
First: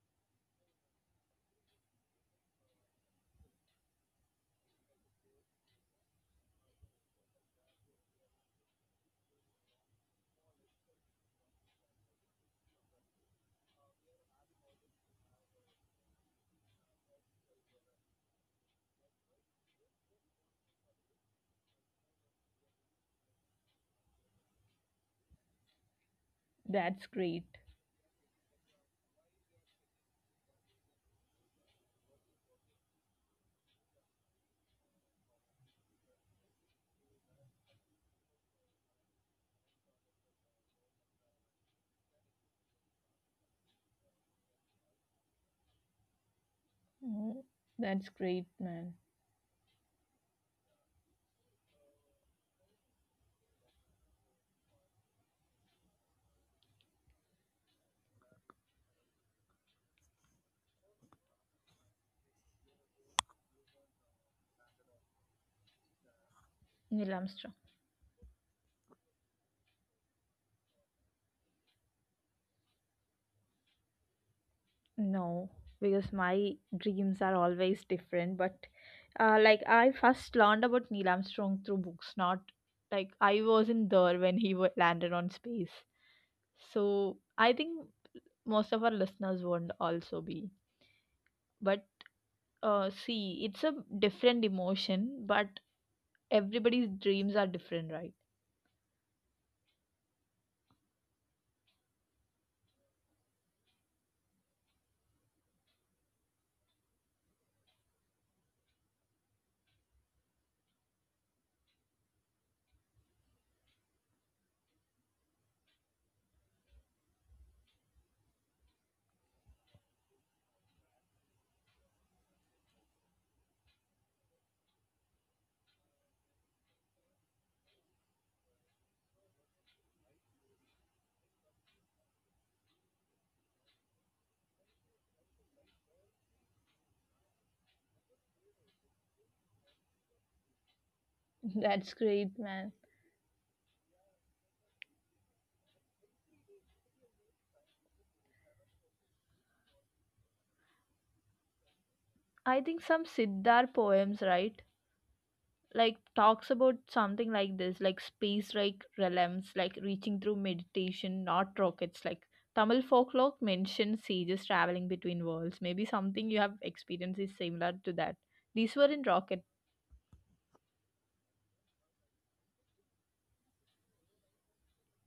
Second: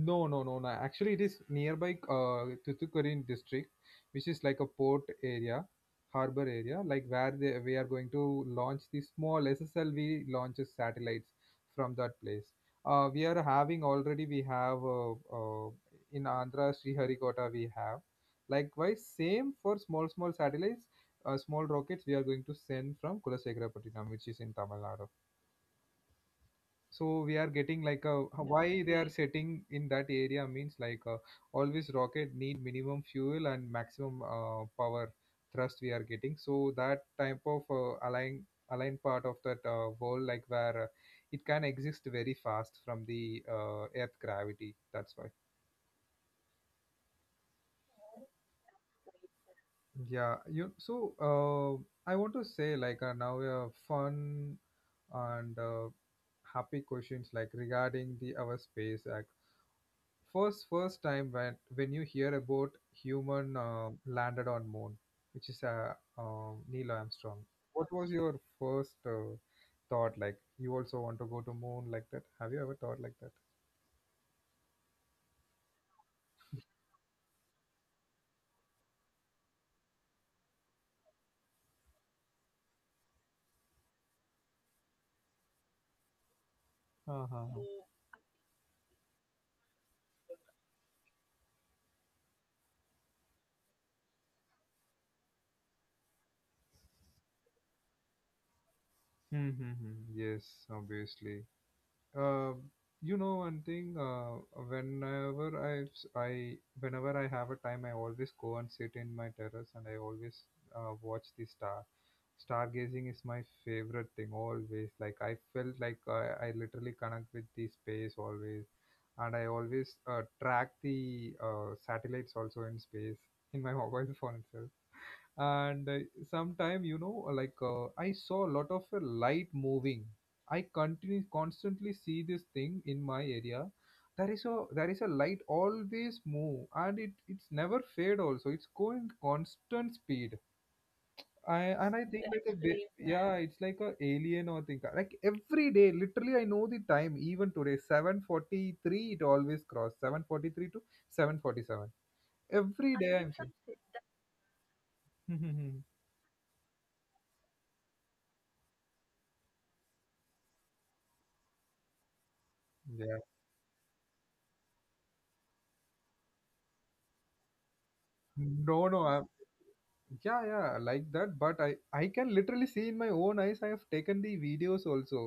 no, no, no, no. Actually, it is nearby uh, Thoothukudi district, which is like a port area, harbor area, like where they, we are going to launch the small S S L V launches satellites from that place. Uh, we are having already, we have uh, uh, in Andhra, Sriharikota, we have. Likewise, same for small, small satellites, uh, small rockets we are going to send from Kulasekharapattinam, which is in Tamil Nadu, so That's we are great. getting like a why they are setting in that area means like uh, always rocket need minimum fuel and maximum uh, power thrust we are getting, so that type of uh, align align part of that uh, world, like where uh, it can exist very fast from the uh, earth gravity, that's why. Mm, that's great, man. Yeah, you, so uh, I want to say like uh, now a fun and uh, happy questions like regarding the our space uh, first first time when when you hear about human uh, landed on moon, which is uh, um, Neil Neil Armstrong. Armstrong. What was your first uh, thought? Like you also want to go to moon, like that, have you ever thought like that? No, because my dreams are always different. But uh, like I first learned about Neil Armstrong through books, not like I wasn't there when he wa- landed on space. So Uh-huh. I think most of our listeners won't also be. But uh, see, it's a different emotion, but everybody's dreams are different, right? Mm-hmm. Yes, obviously. uh, you know one thing, uh, whenever I, s- I whenever I have a time I always go and sit in my terrace, and I always uh, watch the star. Stargazing is my favorite thing always. Like I felt like I, I literally connect with the space always, and I always uh, track the uh, satellites also in space in my mobile phone itself. And uh, sometime you know like uh, I saw a lot of uh, light moving. I continue constantly see this thing in my area. There is a there is a light always move, and it it's never fade also. It's going constant speed. I And I That's think like a, great, that's day, man. really, yeah, sad. It's like a alien or thing. Like every day, literally, I know the time. Even today, seven forty three, it always cross seven forty three to seven forty seven. I forty think seven. some I'm that's seeing. Siddhar poems, right? Like talks about something like this, like space like realms, like reaching through meditation, not rockets. Like Tamil Yeah. folklore mentions sages traveling between worlds. Maybe something you have experienced is similar to that. No, These no, were in I'm rocket. yeah, yeah, like that, but i i can literally see in my own eyes. I have taken the videos also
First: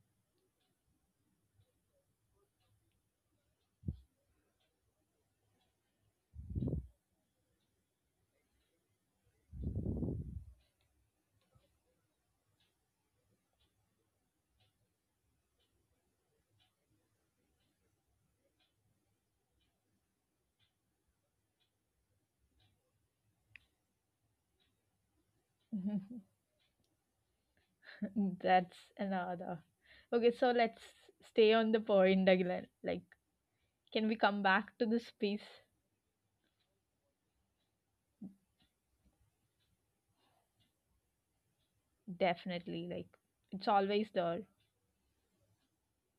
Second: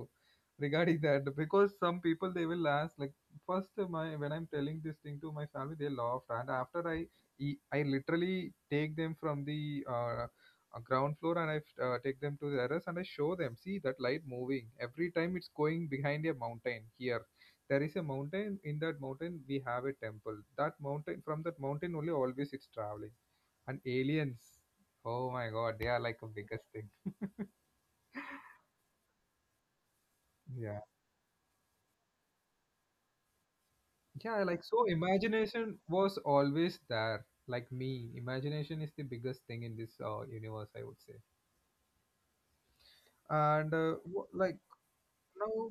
regarding that because some people they will ask like first uh, my when I'm telling this thing to my family, they laughed, and after i e- i literally take them from the uh, uh, ground floor, and I uh, take them to the terrace, and I show them see that light moving every time. It's going behind a mountain here. There is a mountain. In that mountain we have a temple. That mountain, from that mountain only, always it's traveling, and aliens, oh my God, they are like a biggest thing. That's another. Okay, so let's Yeah. stay on the point again. Like, can we come Yeah, back like to so this piece? imagination was always there. Like me, imagination is the biggest thing in this uh, universe, I would say. Definitely. Like, it's always And there. uh, wh- like now,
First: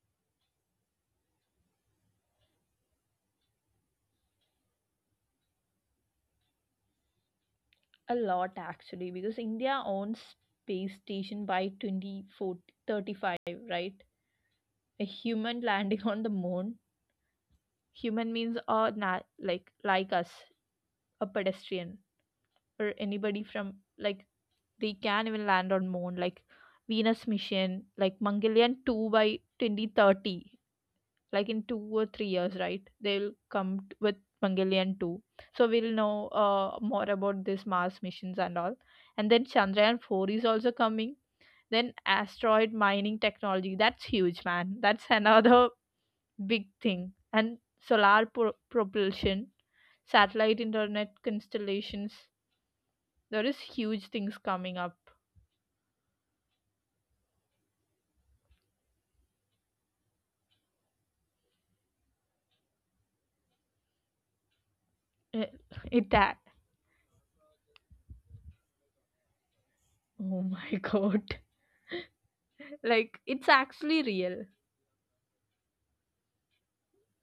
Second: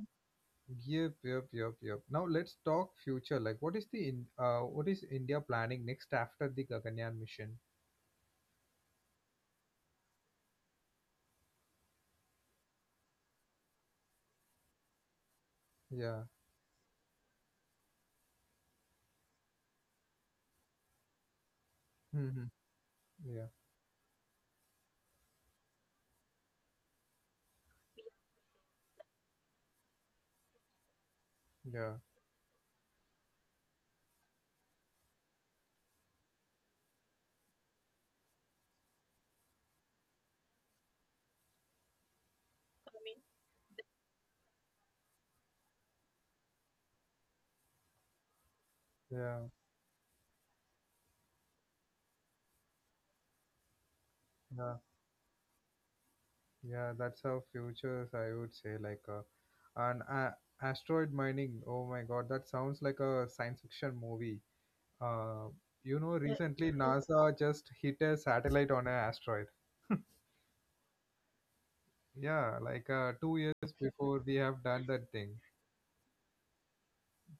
yep, yep, yep, yep. Now let's talk future. Like, what is the in, uh, what is India planning next after the Gaganyaan mission? A lot, actually, because India owns space station by twenty thirty-five, right? A human landing Yeah. on the moon. Human means a na- like like us, a pedestrian, Hmm. or Yeah. anybody from like they can even land on moon. Like Venus mission, like Mangalyaan two by twenty thirty, like in two Yeah. or three years, right? They'll come t- with Mongolian two. So we'll know uh, more about this Mars missions and all. And then Chandrayaan four is also coming. Then asteroid mining technology. That's huge, man. That's another big thing. And solar pro- Yeah. propulsion, satellite internet constellations. There is huge things Yeah. coming up. Yeah, that's how futures, I would say, like uh, an a- asteroid mining. Oh my God, that sounds like a science fiction movie. Uh, Eh, you know, Uh, it that. recently NASA just hit a satellite on an asteroid. Oh my god. Yeah, like uh, Like two it's years actually before we real. have done that thing.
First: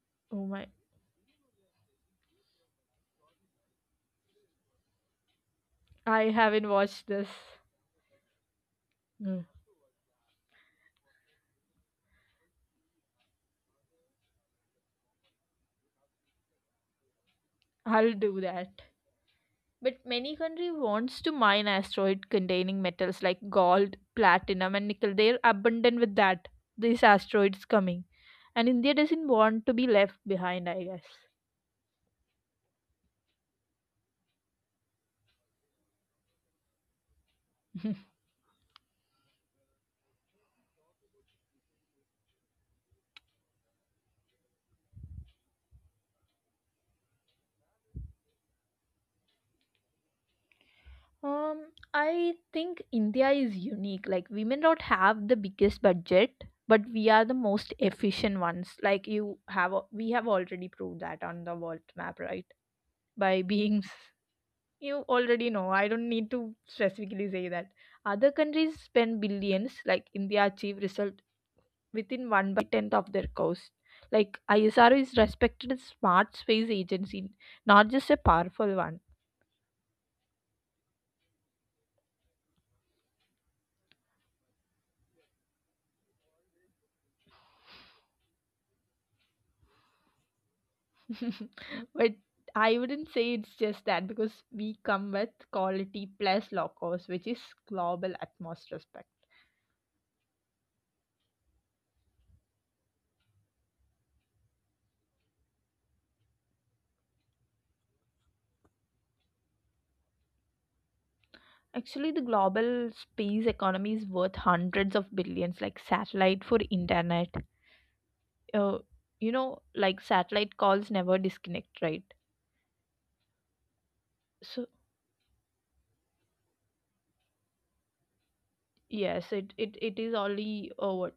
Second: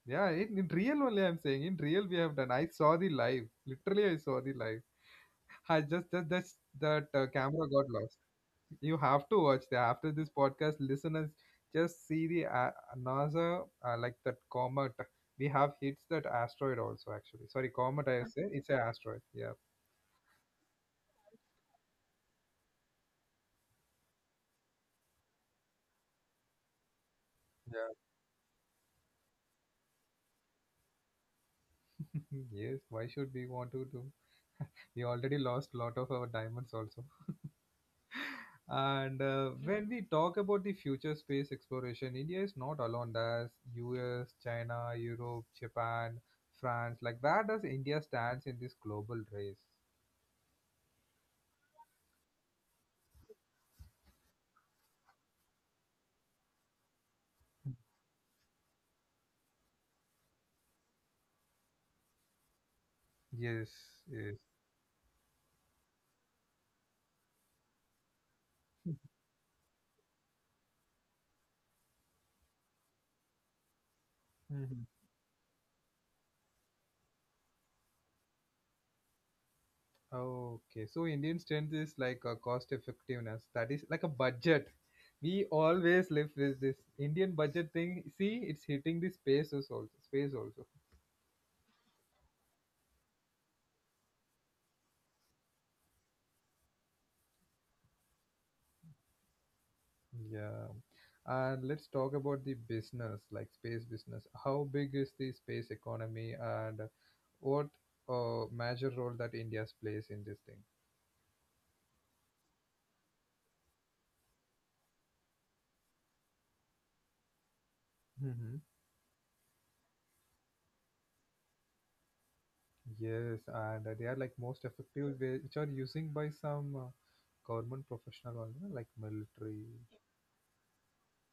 Yeah, Oh in, my. in real only I'm saying. In real we have done. I saw the live. Literally, I saw the live. I just I that that's, haven't watched that uh, this. camera got lost. You have to Mm, watch that. After this podcast, listeners, just see the uh, NASA, uh, like that comet. We have hits that asteroid also, actually. Sorry, comet, I'll I say. do It's an that. asteroid. Yeah. But many country wants to mine asteroid containing metals like gold, platinum and nickel. They're abundant with that. These asteroids Yeah. coming. And India doesn't want to be left behind, I guess. Yes, why should we want to do? We already lost a lot of our diamonds also. And uh, when we talk about the future space exploration, India is not alone. There's U S, China, Europe, Japan, France. Like, where does India stands in this global race? um I think India is unique. Like women don't have the biggest budget, but we are the most efficient ones. Like you have we have already proved that on the world map, right? By Yes, being yes. you already know. I don't need to specifically say that. Other countries spend billions, like India achieve result within one by tenth of their cost. Like ISRO is respected as smart space agency, not just a powerful one. Okay, so Indian strength is like a cost effectiveness. That is like a budget. We always live with this Indian budget thing. See, it's hitting the spaces also. Space also. But I wouldn't say it's just that, because we come with quality plus low cost, which is global at most respect. Yeah. And let's talk about the business, like space business. How big is the space economy, and what uh, major role that India plays in this thing? Actually, the global space economy is worth hundreds of billions, like satellite for internet, Hmm. uh, you know, like satellite calls never disconnect, right? Yes, and uh, they are like most So effective, way- which are using by some uh, government professional, also, like yes, military. it it, it is only uh, what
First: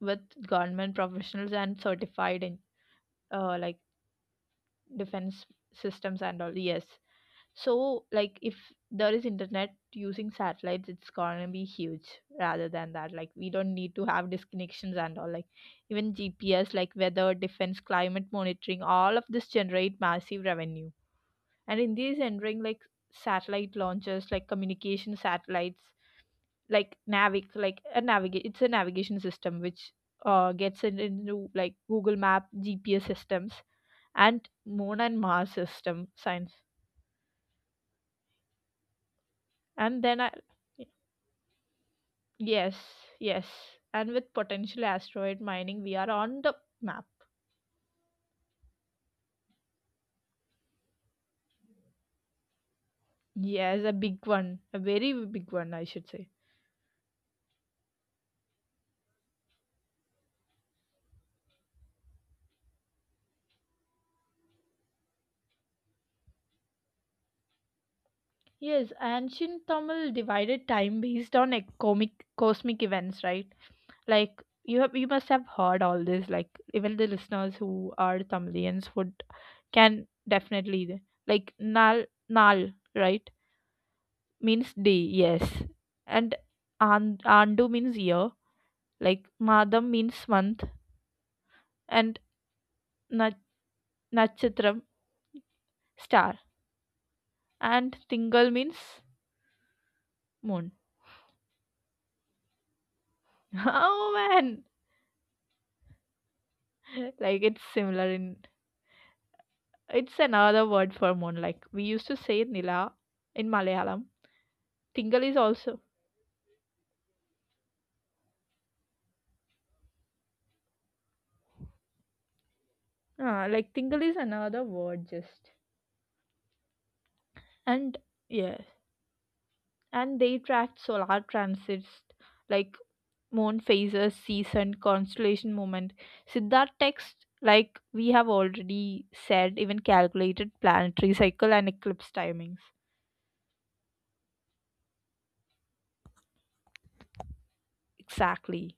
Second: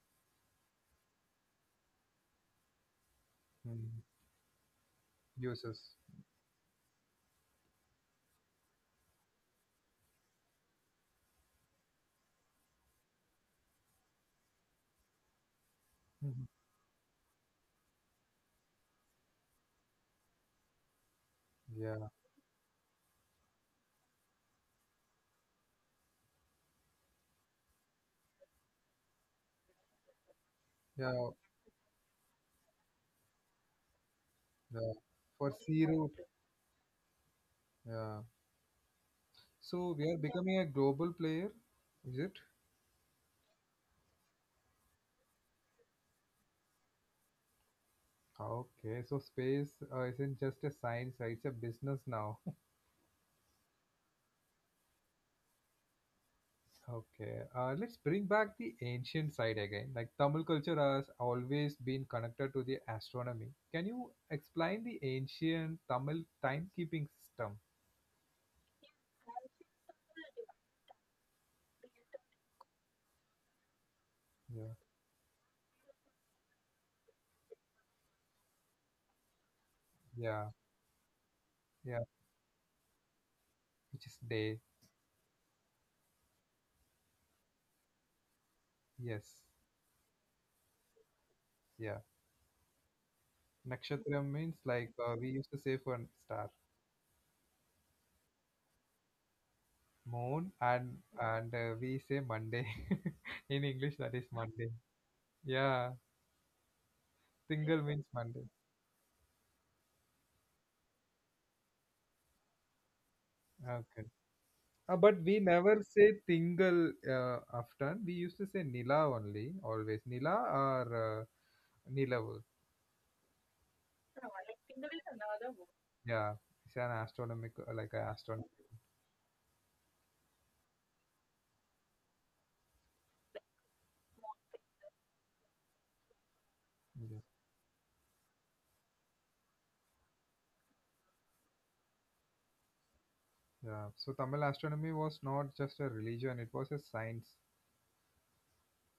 with government professionals and certified in uh, like defense Uses. systems and all. Yes, so like if there is internet using satellites, it's gonna be huge. Rather than that, like we don't need to have disconnections and all. Like even Mhm. GPS, like weather, defense, climate monitoring, all of this generate massive revenue. And in Yeah, these entering like satellite launchers, like communication satellites, like navic, like a navigate, it's a navigation system which uh, gets in, yeah, into like Google Map GPS systems, and yeah. moon and Mars For C system route. science. Yeah. So and we are then i becoming a global player, is it? Yes. Yes, and with potential asteroid mining, we are on the map. Okay. So space uh, isn't just a science, uh, it's a business now. Yes, a big one, a very big one, I should say. Okay. Uh, let's bring back the ancient side again. Like Tamil culture has always been connected to the astronomy. Can you explain the ancient Tamil timekeeping system? Yes, ancient Tamil divided time based on e- comic cosmic events, right? Like Yeah. you have you must have heard all this, like even the listeners who are Tamilians would can Yeah. definitely, like nal Yeah. nal, right? Which is day. Means day. Yes. And and andu means year, like Yes. madam means month, Yeah. and na- Nakshatra means nachatram, like uh, we used to say for star. star, And tingal means moon, moon. and and uh, we say Monday. In English, Oh that is man, Monday. Yeah, like it's Tingal means similar in Monday. it's another word for moon. Like we used to say nila in Malayalam. Okay. Uh, tingal but is we also. never say Tingal uh, often. We used to say Nila only, always. Nila or uh, Nilavu. Ah, like tingle is another word just. Yeah, it's an astronomical, like an And astronomy. yes, and they tracked solar transits like moon phases, season, constellation movement. Siddharth Yeah. text, like we have already said, even calculated planetary cycle and eclipse timings. Yeah. So Tamil astronomy was not just a religion; it was a science Exactly.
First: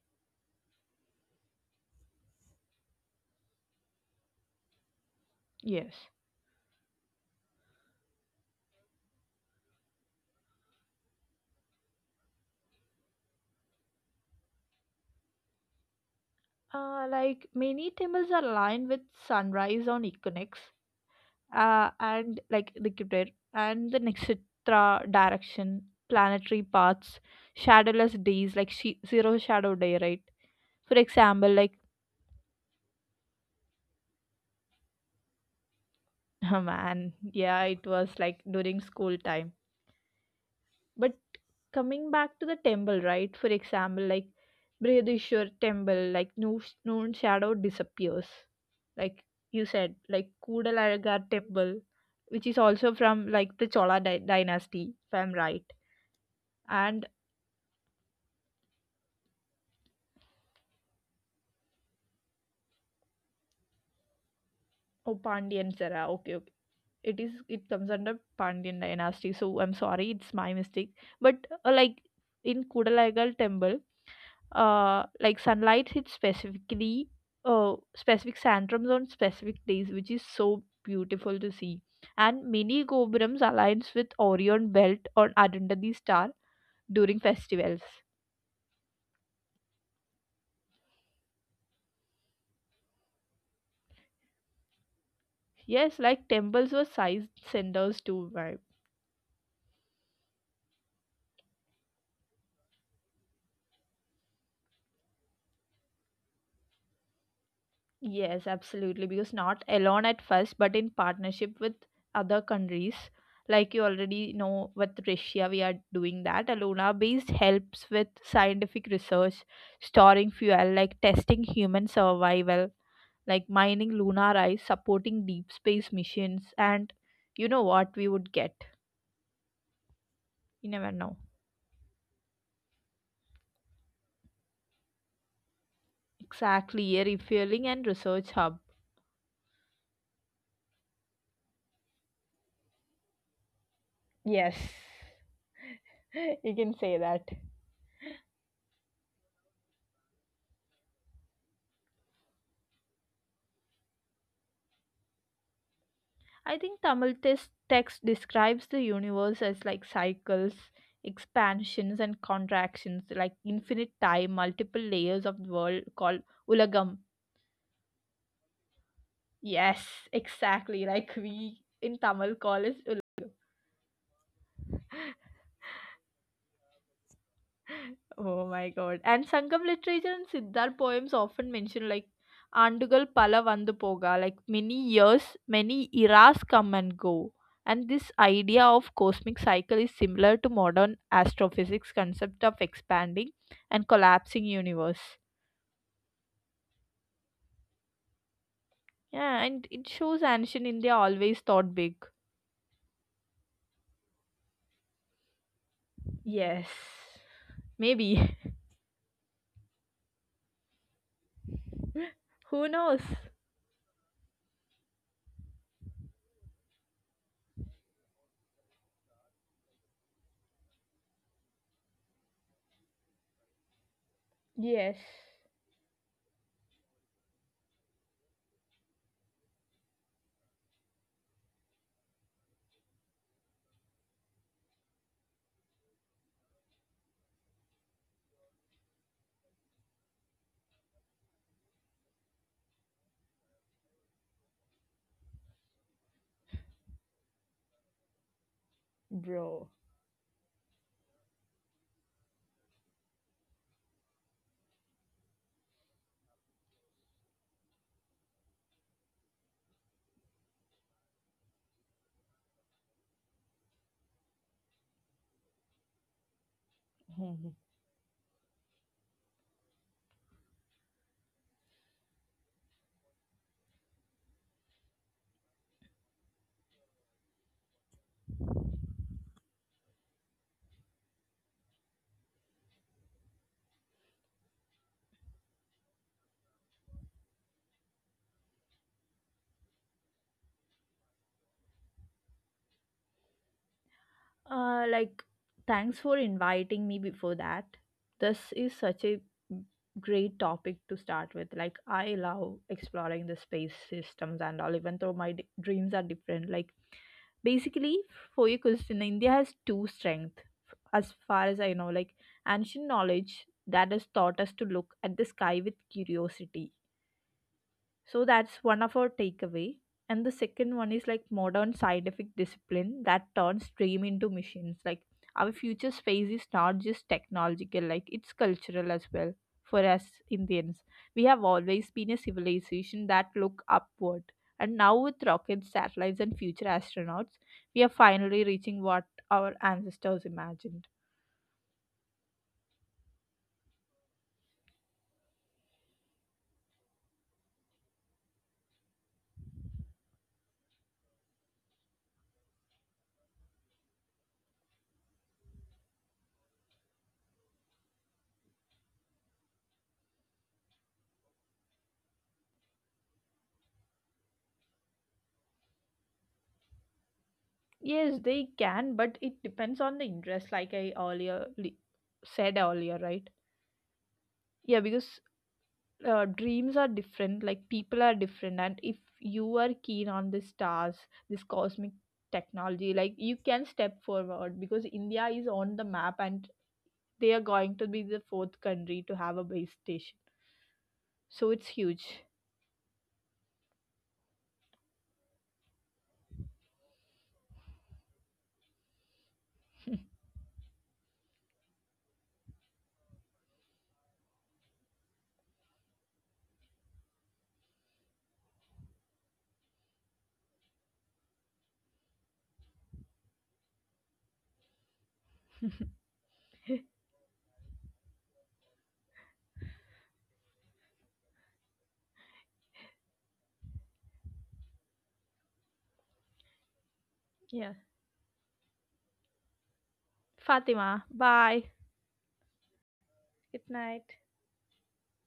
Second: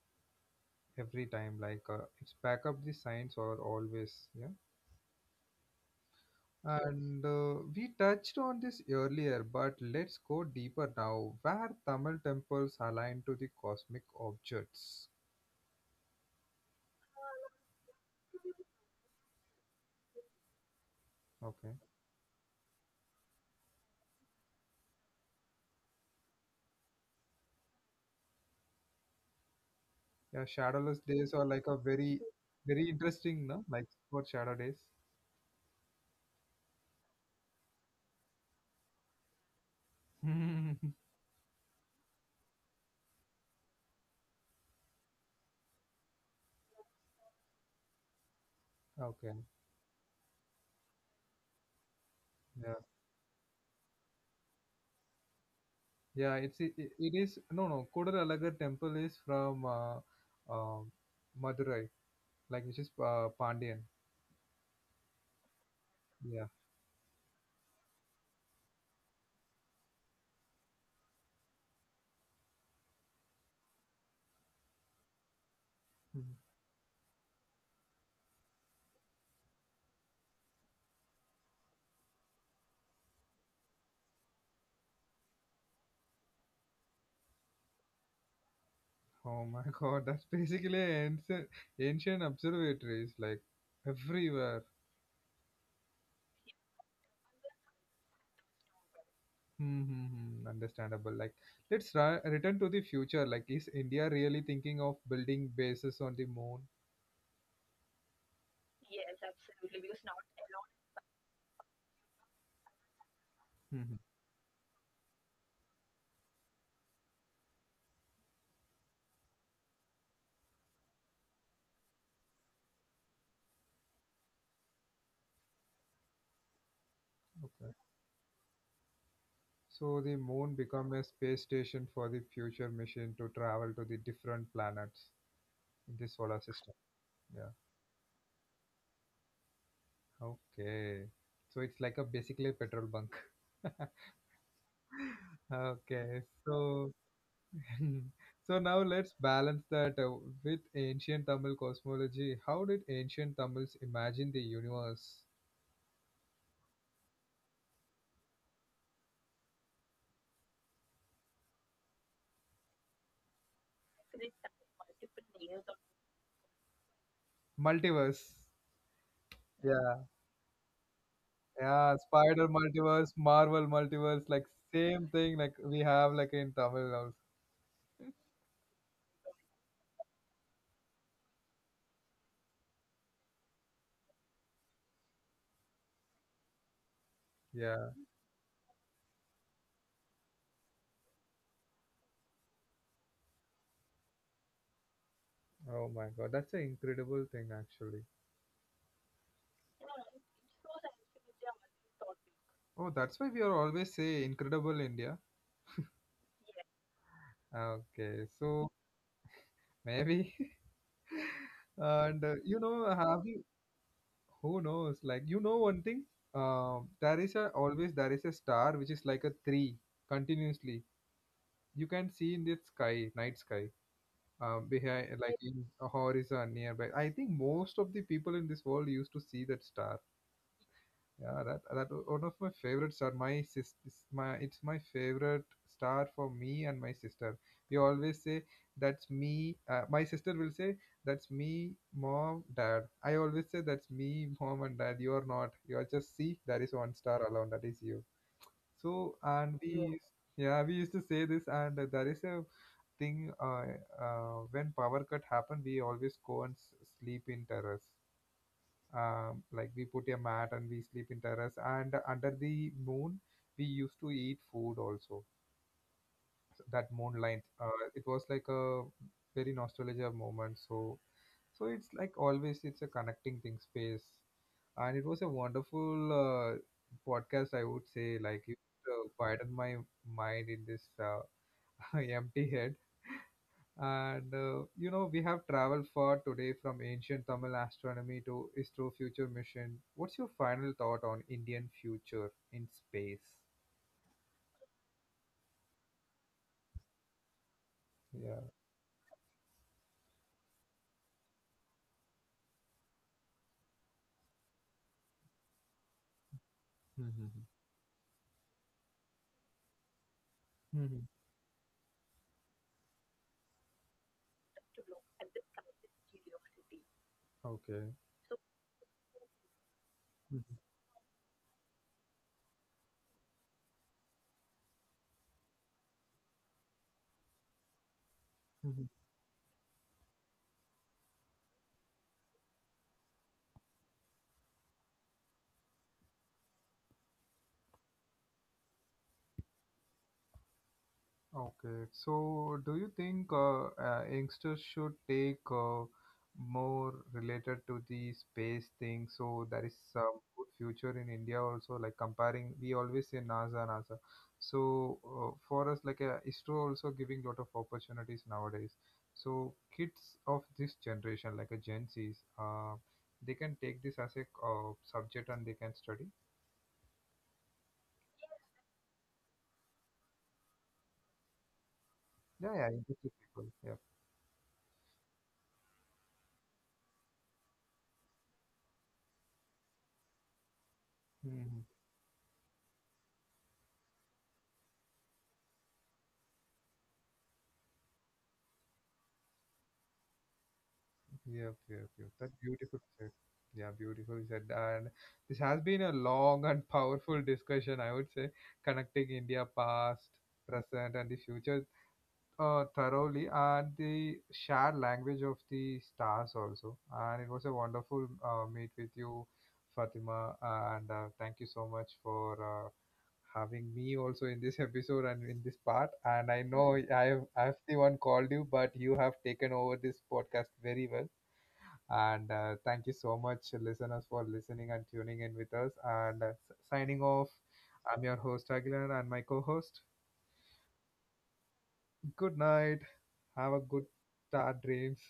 every time. Like uh, it's back up the science or always. Yeah. Yes. And uh, we touched on this earlier, but let's go deeper now. Where Tamil temples align to the cosmic objects. Uh, like many temples are aligned with sunrise on equinox, Okay. uh, and like the Jupiter and the Nixitra direction, planetary paths, shadowless days like she- zero shadow day, right? Yeah, For shadowless example, days are like like a very, very interesting, no? Like for shadow days. oh man, yeah, it was like during school time. But coming back to the temple, right? For example, like Brihadishwar temple, like no noon shadow disappears, like you Okay. said, like Kudalaragar temple, which is also Yeah. from like the Chola dy- dynasty, if I'm right. Yeah. And It's it, it it is no, no. Kodalalagar temple is from uh, uh, Madurai, like which is uh, Pandian. oh, Pandians era. Okay, okay. Yeah. It is. It comes under Pandian dynasty. So I'm sorry, it's my mistake. But uh, like in Kudalaigal temple, uh, like sunlight hits Hmm. specifically, uh, specific sandrams on specific days, which is so beautiful to see. And many gopurams aligns with Orion belt or Arundhati star during festivals. Oh my God, that's basically ancient, ancient observatories, like everywhere. Yes, like temples were sized centers too. Hmm, hmm, hmm, understandable. Like, let's ri- return to the future. Like, is India really thinking of building bases on the moon? Yes, absolutely. Because not alone at first, but in partnership with other countries. Like you Hmm, hmm. already know, with Russia, we are doing that. Aluna based helps with scientific research, storing fuel, like testing human survival, like mining lunar ice, supporting deep space missions, and you know what Okay. we would get. So the You moon never know. become a space station for the future mission to travel to the different planets in the solar system. Exactly, a refueling Yeah. and research hub. Okay. So it's like a basically a petrol bunk. Yes, Okay. you can say So that. so now let's balance that uh, with ancient Tamil cosmology. How did ancient Tamils imagine the universe? I think Tamil tes- text describes the universe as like cycles, expansions, and contractions, like infinite time, multiple layers of the world called ulagam. Multiverse. Yes, Yeah, exactly. Like we in yeah, Tamil spider call is multiverse, ul- Marvel multiverse, like same thing like we have like in Tamil also. oh my god. And Sangam literature and Siddhar poems often mention like Andugal Pala Vandu Poga, like many years, many eras come and go. And Yeah. this idea of cosmic cycle is similar to modern astrophysics concept of expanding and collapsing universe. Oh my God, that's an incredible thing actually. Yeah, and it shows ancient India always thought big. Oh, that's why we are always say incredible India. Yes. Maybe. Okay, so maybe. And uh, Who you knows? know, have you who knows? Like you know one thing, um, there is a always there is a star which is like a three continuously. You can see in the sky, night sky, um, Yes, behind like in a horizon nearby. I think most of the people in this world used to see that star. Yeah, that that was one of my favorite star. My sis, is my it's my favorite star for me and my sister. We always say that's me. Uh, my sister will say that's me, mom, dad. I always say that's me, mom and dad. You are not. You are just see. There is one star alone. That is you. So bro. and we, yeah, used- yeah, we used to say this, and there is a thing uh, uh when power cut happened we always go and s- sleep in terrace. um, like we put a mat and we sleep in terrace, and under the moon we used to eat food also. So that moonlight uh, it was like a very nostalgia moment. So so it's like always it's a connecting thing space, and it was a wonderful uh, podcast. I would say like you uh, widened my mind in this uh, empty head. And uh, you know, we have traveled far today from ancient Tamil astronomy to astro-future mission. What's your final thought on Indian future in space? Uh, like, thanks for inviting me before that. This Yeah. is such a great topic to start with. Like, I love exploring the space systems and all, even though my d- dreams are different. Like, Mhm. basically, for your question, India has two strengths, as Hmm. far as I know. Like, ancient knowledge that has taught us to look at the sky with curiosity. Okay. So that's one of our takeaway. And the second one is like modern scientific discipline that turns dream into machines. Like our future space is not just technological, like it's cultural as Mhm. well. For us Indians, we have always been a civilization that look upward. And now with rockets, satellites, and future astronauts, we are finally reaching what our ancestors imagined. Okay, so do you think uh, uh, youngsters should take uh, more related to the space thing? So there is some good future in India also, like comparing, we always say NASA, NASA. So uh, for us, like uh, ISRO also giving lot of opportunities nowadays. So kids of this generation, like a Gen Zs, uh, they can take this as a uh, subject and they can study. Yes, they can, but it depends on the interest, like I earlier li- said Yeah, earlier, yeah, right? interested people. Yeah. Yeah, because uh, dreams are different, like people are different, and if you are keen on the stars, this cosmic Mm-hmm. technology, like you can step forward, because India is on the map, and they are going to be the fourth country to have a base station. So it's Yeah, okay, huge. okay. That's beautiful said. Yeah, beautiful said. And this has been a long and powerful discussion, I would say, connecting India past, present, and the future uh, thoroughly, and the shared language of the stars also. And it was a wonderful uh, meet with you, Fatima. And uh, thank you so much for uh, having me also in this episode and in this part. And I know I've I've the one called you, but you have taken over this podcast very well. And uh, thank you so much, listeners, for listening and tuning in with us. And uh, s- signing off, Yeah. I'm your host, Aguilar, and my co host. Fatima, bye. Good night. Good Have a good night. start, dreams.